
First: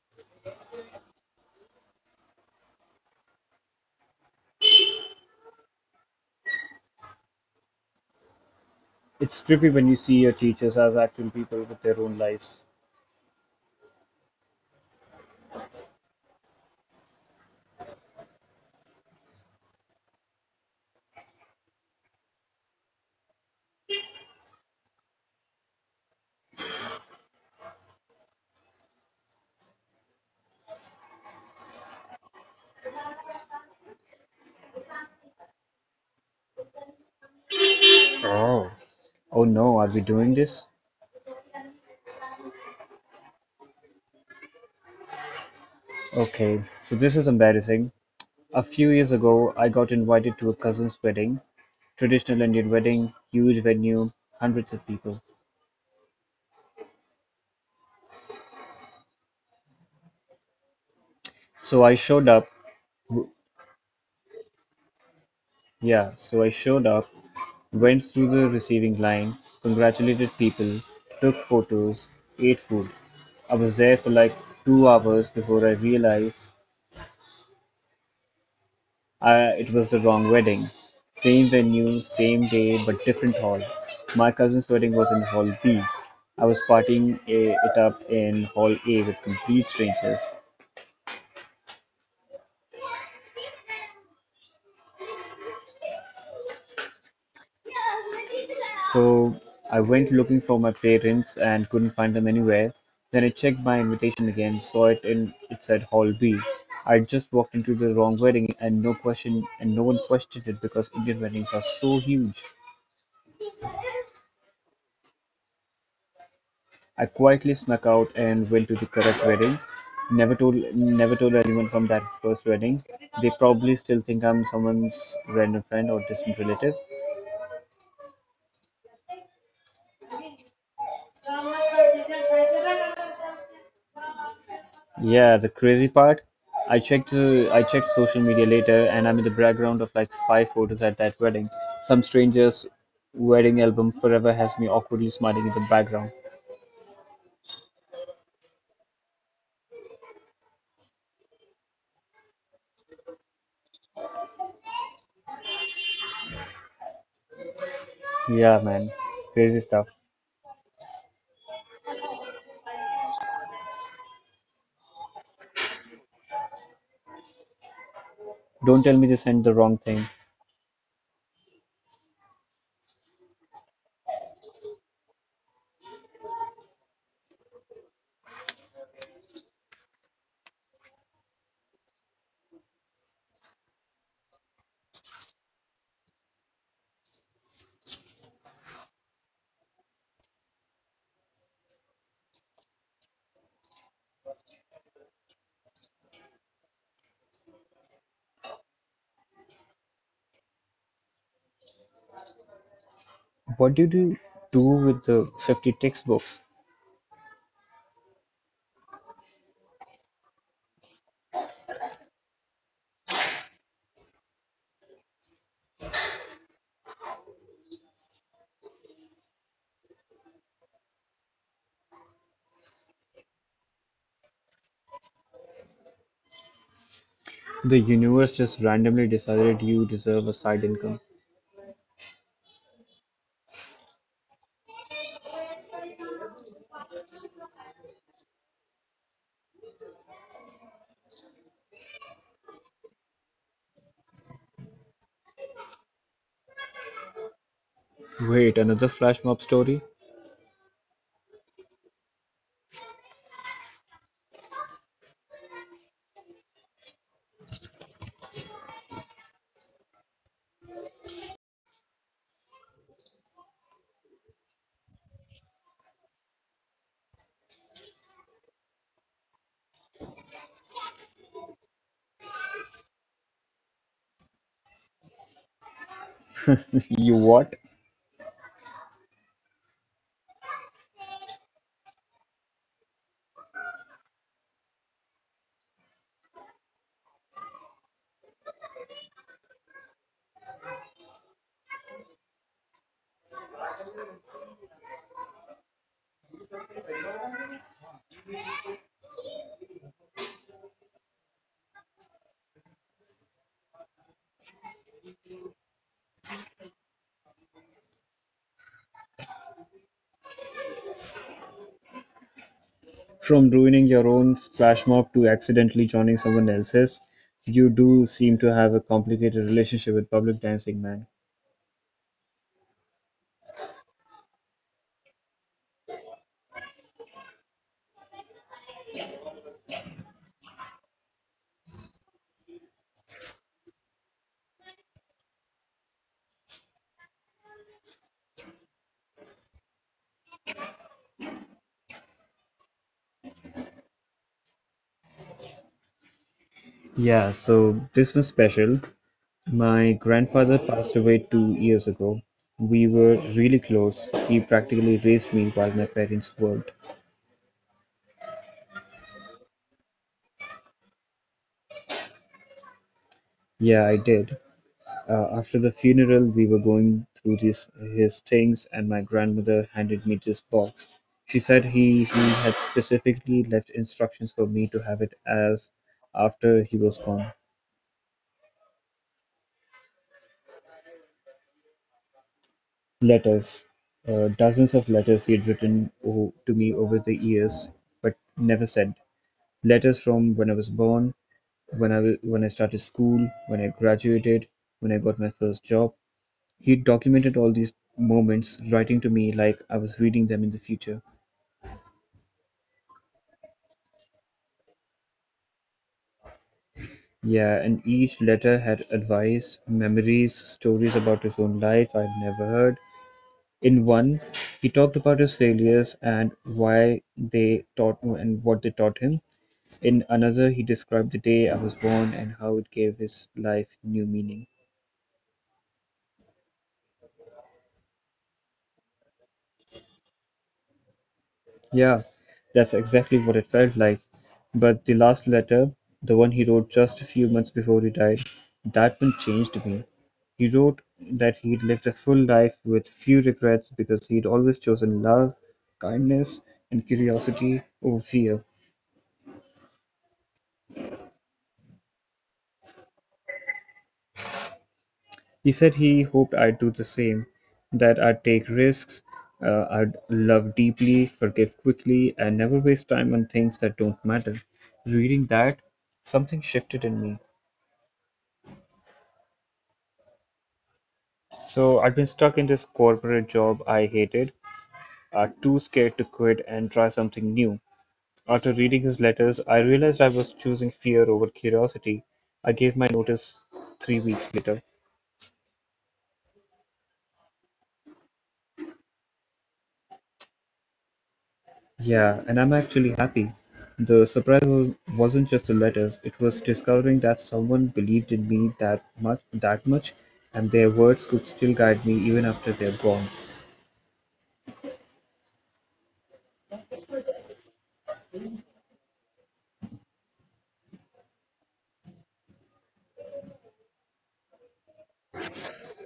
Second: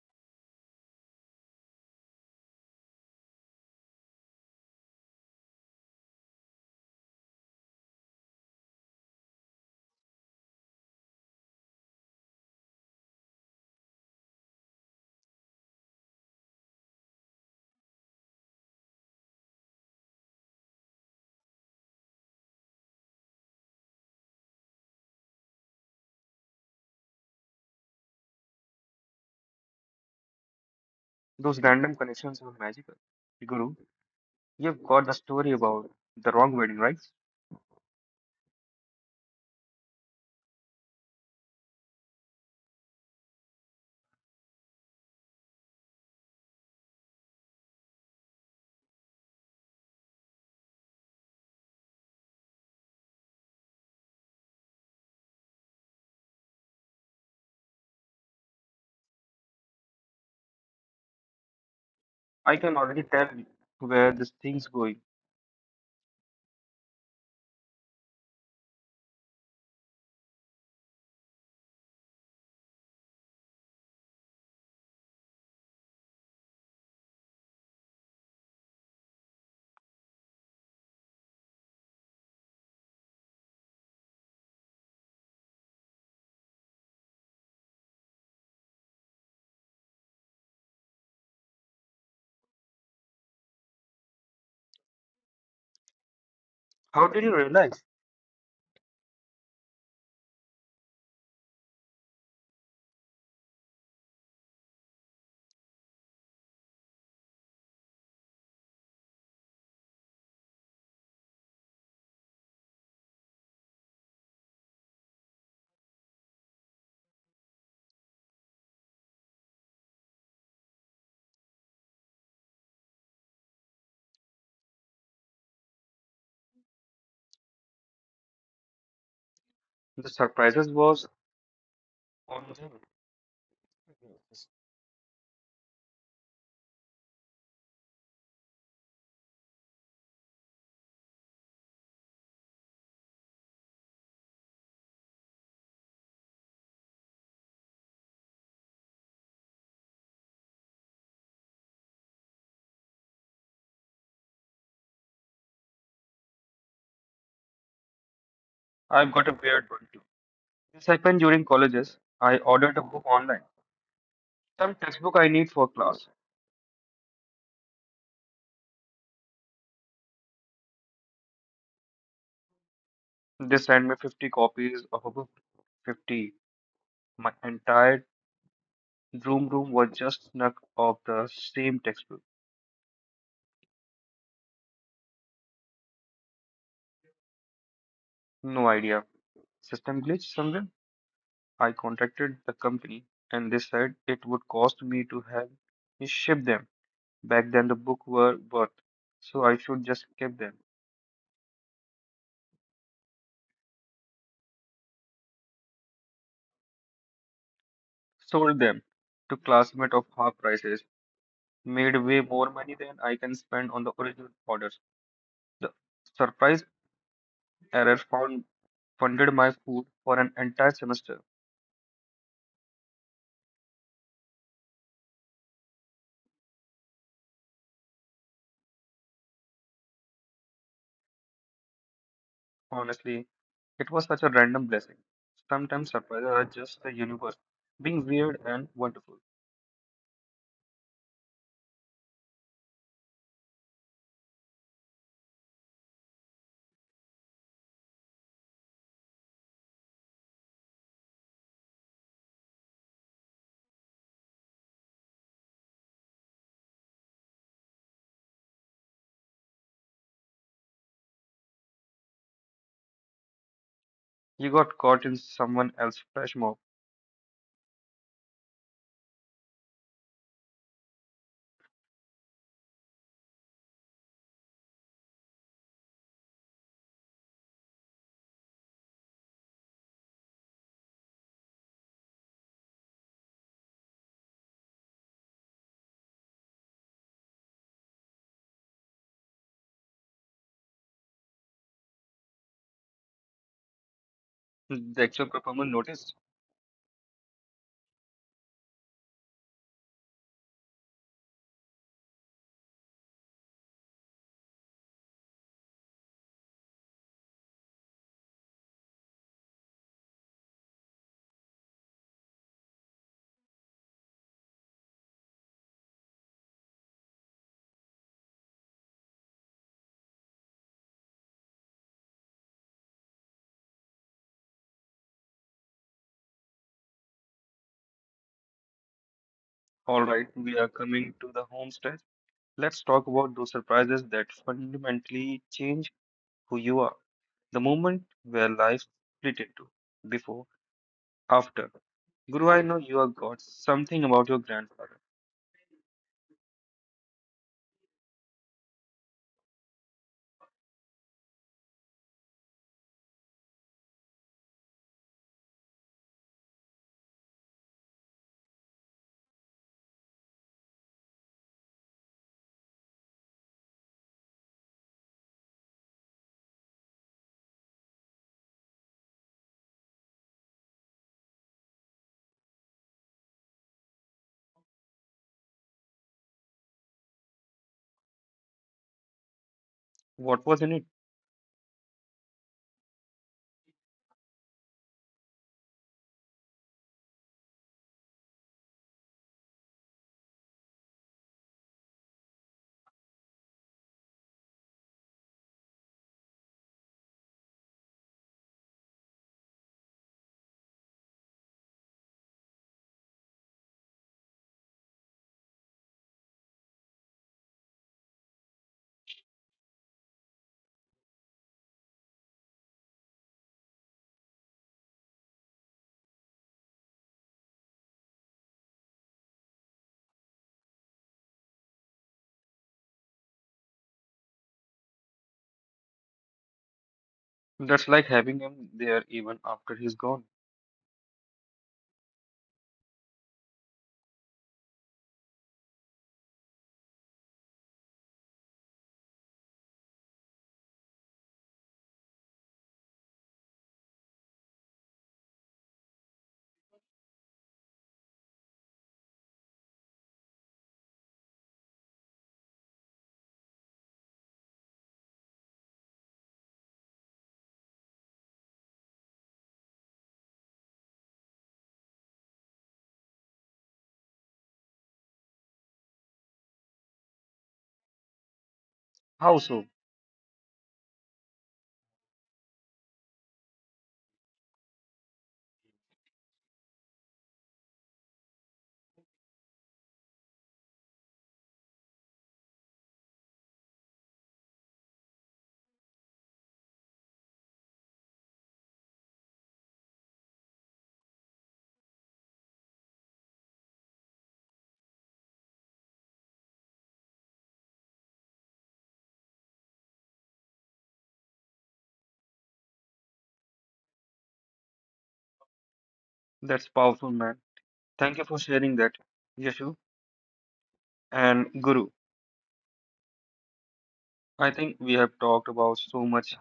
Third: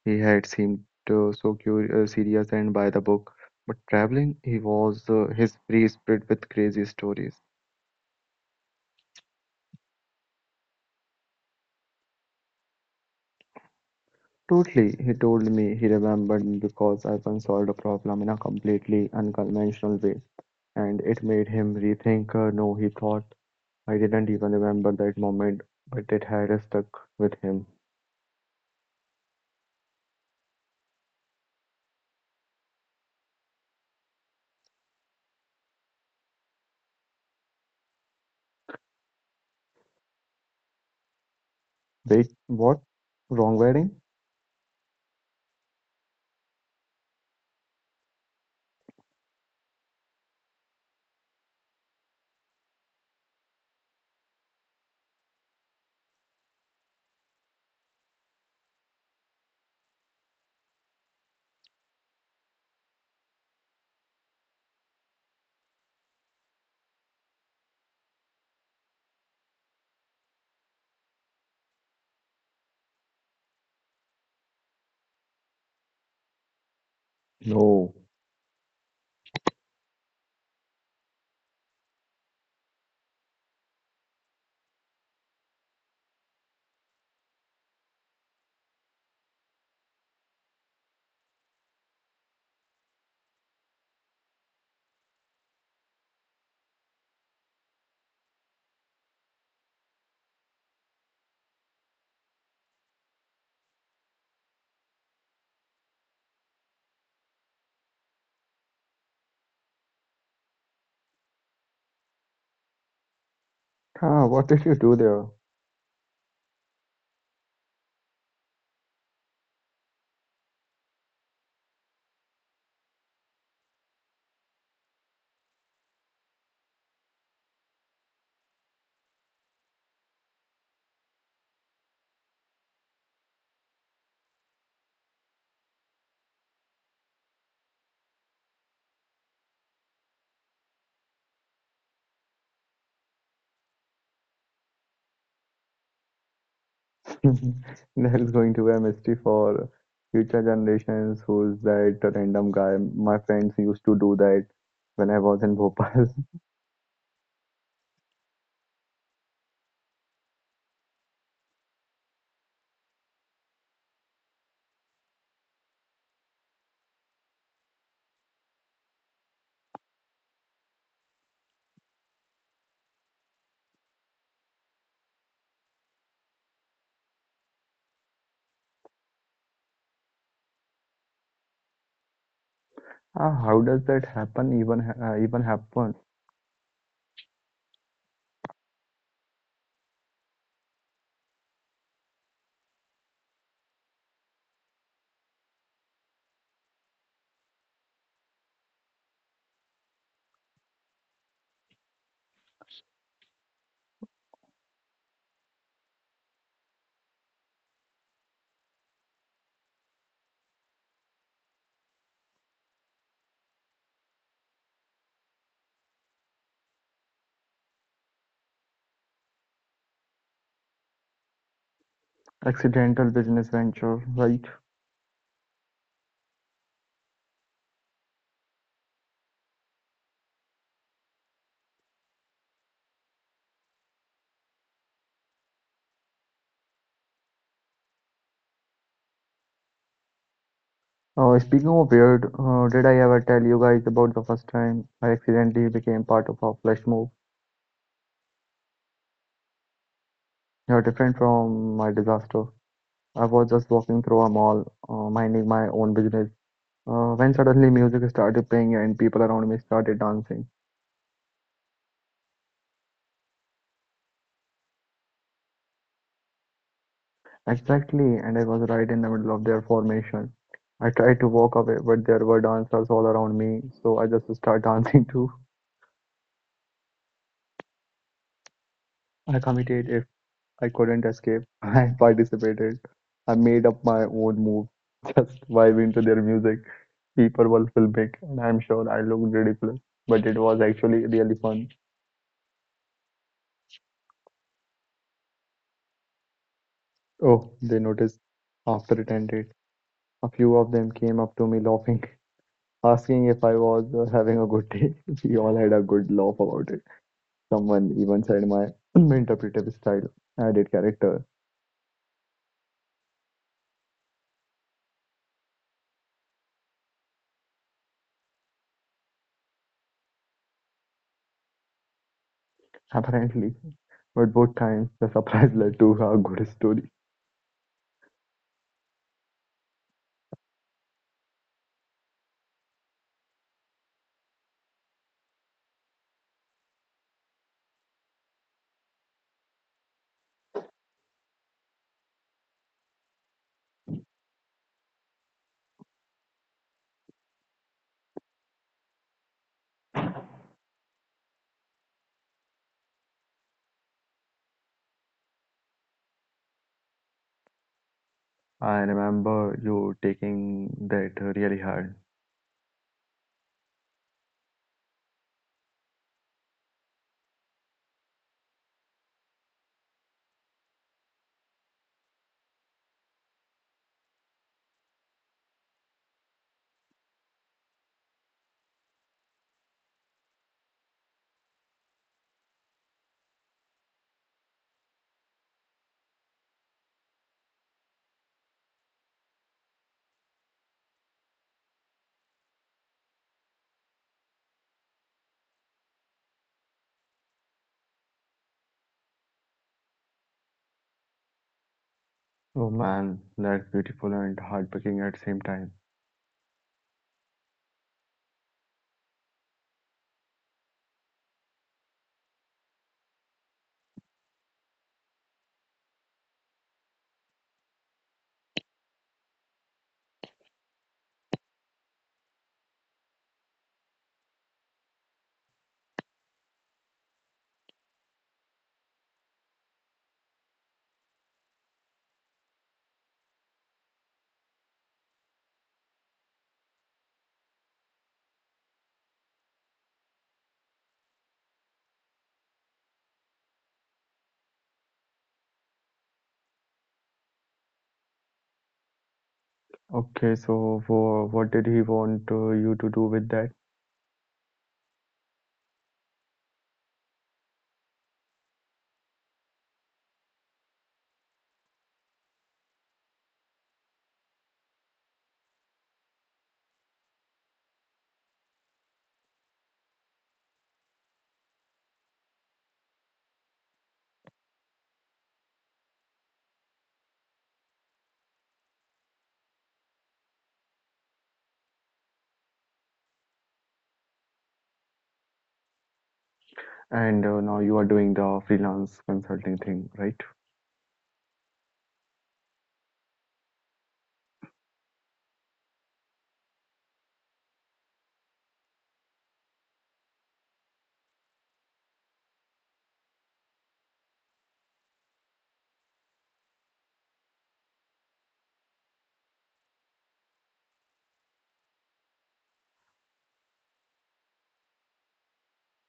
[SPEAKER 2] He had seemed uh, so curious, uh, serious and by the book. But traveling, he was uh, his free spirit with crazy stories.
[SPEAKER 3] It's trippy when you see your teachers as actual people with their own lives.
[SPEAKER 2] Totally, he told me he remembered me because I once solved a problem in a completely unconventional way, and it made him rethink. Uh, no, he thought I didn't even remember that moment, but it had stuck with him.
[SPEAKER 1] Those random connections are magical. Guru, you've got the story about the wrong wedding, right?
[SPEAKER 3] Oh. Oh no, are we doing this?
[SPEAKER 2] Wait, what? Wrong wedding?
[SPEAKER 3] Okay, so this is embarrassing. A few years ago, I got invited to a cousin's wedding. Traditional Indian wedding, huge venue, hundreds of people. So I showed up.
[SPEAKER 1] I can already
[SPEAKER 3] w-
[SPEAKER 1] tell where this thing's going.
[SPEAKER 3] Yeah, so I showed up, went through the receiving line, congratulated people, took photos, ate food. I was there for like two hours before I realized
[SPEAKER 2] No.
[SPEAKER 3] I, it was the wrong wedding. Same venue, same day, but different hall. My cousin's wedding was in Hall B. I was partying eh, it up in Hall A with complete strangers.
[SPEAKER 1] How did you realize
[SPEAKER 3] So I went looking for my parents and couldn't find them anywhere. Then I checked my invitation again, saw it in it said Hall B. I just walked into the wrong wedding and no question and no one questioned it because Indian weddings are so huge.
[SPEAKER 2] Ah, what did you do there?
[SPEAKER 3] I quietly snuck out and went to the correct wedding. Never told never told anyone from that first wedding. They probably still think I'm someone's random friend or distant relative.
[SPEAKER 1] the surprises was on them?
[SPEAKER 3] Yeah, the crazy part. I checked uh, I checked social media later and I'm in the background of like five photos at that wedding. Some stranger's wedding album forever has me awkwardly smiling in the background.
[SPEAKER 2] That is going to be a mystery for future generations. Who's that random guy? My friends used to do that when I was in Bhopal.
[SPEAKER 3] Yeah, man. Crazy
[SPEAKER 1] I've got
[SPEAKER 3] stuff.
[SPEAKER 1] a weird one too. This happened during colleges. I ordered a book online. Some textbook I need for class.
[SPEAKER 3] Don't tell me they sent the wrong thing.
[SPEAKER 1] They sent me fifty copies of a book. fifty. My entire room room was just snuck of the same textbook.
[SPEAKER 2] Ah, how does that happen? Even ha- uh, even happen?
[SPEAKER 1] No idea. System glitch somewhere. I contacted the company and they said it would cost me to have me ship them back then the book were worth. So I should just keep them.
[SPEAKER 3] What did you do with the fifty textbooks?
[SPEAKER 1] Sold them to classmates of half prices. Made way more money than I can spend on the original orders. The surprise error found funded my food for an entire semester.
[SPEAKER 2] Accidental business venture, right?
[SPEAKER 3] The universe just randomly decided you deserve a side income.
[SPEAKER 1] Honestly, it was such a random blessing. Sometimes surprises are just the universe being weird and wonderful.
[SPEAKER 2] Uh, speaking of weird, uh, did I ever tell you guys about the first time I accidentally became part of a flash move?
[SPEAKER 3] Wait, another flash mob story?
[SPEAKER 2] Yeah, different from my disaster. I was just walking through a mall, uh, minding my own business, uh, when suddenly music started playing and people around me started dancing.
[SPEAKER 1] You got caught in someone else's flash mob.
[SPEAKER 2] Exactly, and I was right in the middle of their formation. I tried to walk away, but there were dancers all around me, so I just started dancing too.
[SPEAKER 3] You what?
[SPEAKER 2] I committed if I couldn't escape. I participated. I made up my own move, just vibe into their music. People were filmic, and I'm sure I looked ridiculous, but it was actually really fun.
[SPEAKER 1] The actual performer noticed.
[SPEAKER 2] Oh, they noticed after it ended. A few of them came up to me laughing, asking if I was uh, having a good day. We all had a good laugh about it. Someone even said my interpretive style added character,
[SPEAKER 3] From ruining your own flash mob to accidentally joining someone else's, you do seem to have a complicated relationship with public dancing, man.
[SPEAKER 2] apparently. But both times, the surprise led to a good story.
[SPEAKER 1] All right, we are coming to the home stretch. Let's talk about those surprises that fundamentally change who you are. The moment where life split into before, after. Guru, I know you have got something about your grandfather.
[SPEAKER 3] Yeah, so this was special. My grandfather passed away two years ago. We were really close. He practically raised me while my parents worked.
[SPEAKER 2] I remember you taking that really hard.
[SPEAKER 3] Yeah, I did. Uh, after the funeral, we were going through this, his things, and my grandmother handed me this box. She said he, he had specifically left instructions for me to have it as after he was gone.
[SPEAKER 1] What was in it?
[SPEAKER 3] Letters. Uh, dozens of letters he had written o- to me over the years, but never sent. Letters from when I was born, when I, w- when I started school, when I graduated, when I got my first job. He documented all these moments, writing to me like I was reading them in the future.
[SPEAKER 2] Oh man, that's beautiful and heartbreaking at the same time.
[SPEAKER 3] Yeah, and each letter had advice, memories, stories about his own life I'd never heard. In one, he talked about his failures and why they taught and what they taught him. In another, he described the day I was born and how it gave his life new meaning.
[SPEAKER 1] That's like having him there even after he's gone.
[SPEAKER 3] Yeah, that's exactly what it felt like. But the last letter, the one he wrote just a few months before he died, that one changed me. He wrote that he'd lived a full life with few regrets because he'd always chosen love, kindness, and curiosity over fear.
[SPEAKER 2] Okay, so for, what did he want uh, you to do with that?
[SPEAKER 3] He said he hoped I'd do the same, that I'd take risks, uh, I'd love deeply, forgive quickly, and never waste time on things that don't matter. Reading that, something shifted in me.
[SPEAKER 1] How so?
[SPEAKER 3] So I'd been stuck in this corporate job I hated, uh, too scared to quit and try something new. After reading his letters, I realized I was choosing fear over curiosity. I gave my notice three weeks later.
[SPEAKER 2] And uh, now you are doing the freelance consulting thing, right?
[SPEAKER 3] Yeah, and I'm actually happy. The surprise was, wasn't just the letters, it was discovering that someone believed in me that much, that much, and their words could still guide me even after they're gone.
[SPEAKER 1] That's powerful, man. Thank you for sharing that, Yashu and Guru. I think we have talked about so much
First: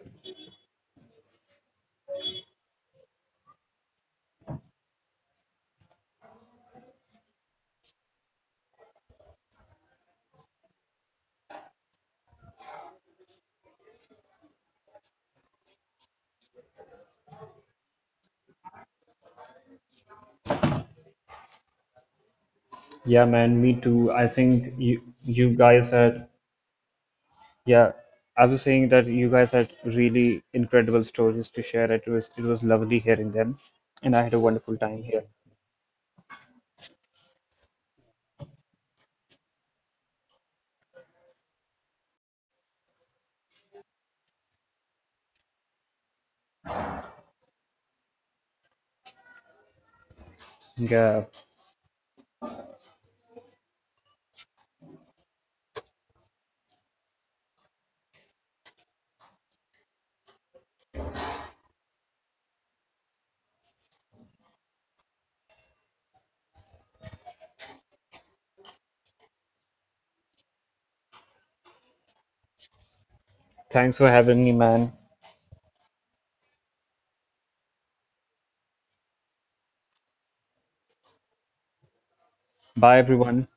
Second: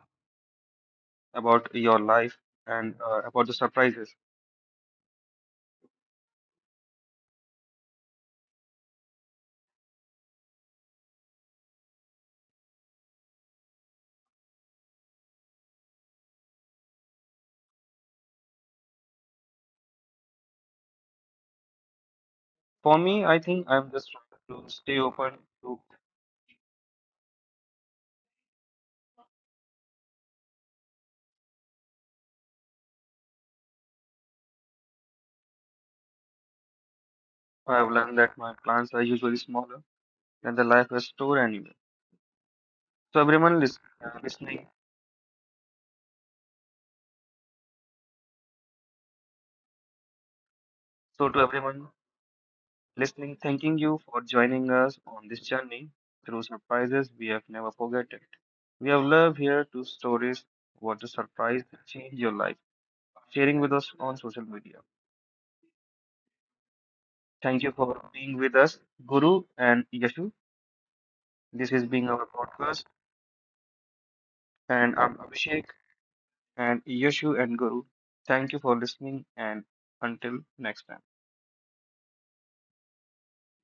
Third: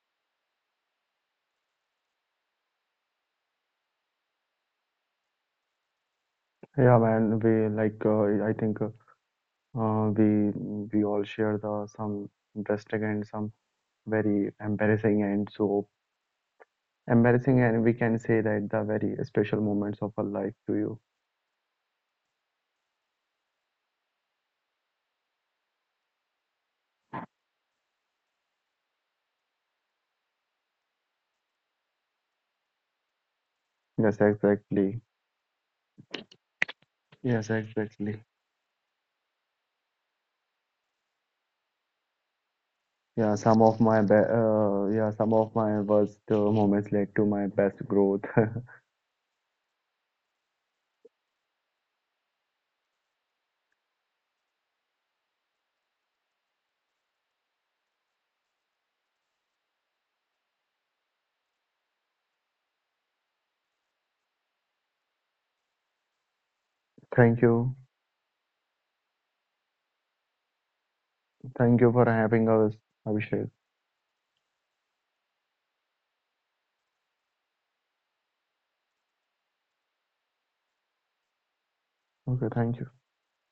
[SPEAKER 1] about your life and uh, about the surprises.
[SPEAKER 2] Yeah, man. We like uh, I think uh, uh, we we all share the some interesting and some very embarrassing and so embarrassing and we can say that the very special moments of our life to you.
[SPEAKER 1] For
[SPEAKER 3] Yeah,
[SPEAKER 1] me, I
[SPEAKER 3] man,
[SPEAKER 1] think
[SPEAKER 3] me
[SPEAKER 1] I'm just
[SPEAKER 3] too. I
[SPEAKER 1] trying to
[SPEAKER 3] think
[SPEAKER 1] stay
[SPEAKER 3] you
[SPEAKER 1] open
[SPEAKER 3] you
[SPEAKER 1] to.
[SPEAKER 3] guys had. Yeah, I was saying that you guys had really incredible stories to share. It was it was lovely hearing them, and I
[SPEAKER 2] Yes,
[SPEAKER 3] had a wonderful time
[SPEAKER 2] exactly.
[SPEAKER 3] here.
[SPEAKER 2] Yes,
[SPEAKER 1] I've learned
[SPEAKER 2] exactly.
[SPEAKER 1] that my plans are usually smaller than the life has stored anyway. So
[SPEAKER 2] Yeah,
[SPEAKER 1] everyone
[SPEAKER 2] some
[SPEAKER 1] lis-
[SPEAKER 2] of my
[SPEAKER 1] uh,
[SPEAKER 2] be
[SPEAKER 1] listening,
[SPEAKER 2] uh, yeah, some of my worst uh, moments led to my best growth.
[SPEAKER 3] Yeah,
[SPEAKER 1] so to everyone listening, thanking you for joining us on this journey through surprises we have never forgotten. We have loved here two stories what a surprise that changed your life, sharing with us on social media.
[SPEAKER 2] Thank
[SPEAKER 1] Thank you
[SPEAKER 2] you.
[SPEAKER 1] for being with us, Guru and Yashu. This is
[SPEAKER 2] Thank you
[SPEAKER 1] being
[SPEAKER 2] for
[SPEAKER 1] our
[SPEAKER 2] having
[SPEAKER 1] podcast.
[SPEAKER 2] us, Abhishek.
[SPEAKER 3] thanks for having me,
[SPEAKER 1] And
[SPEAKER 3] man.
[SPEAKER 1] I'm Abhishek and Yashu and Guru. Thank you for listening and until next time.
[SPEAKER 2] Okay, thank you.
[SPEAKER 3] Bye, everyone.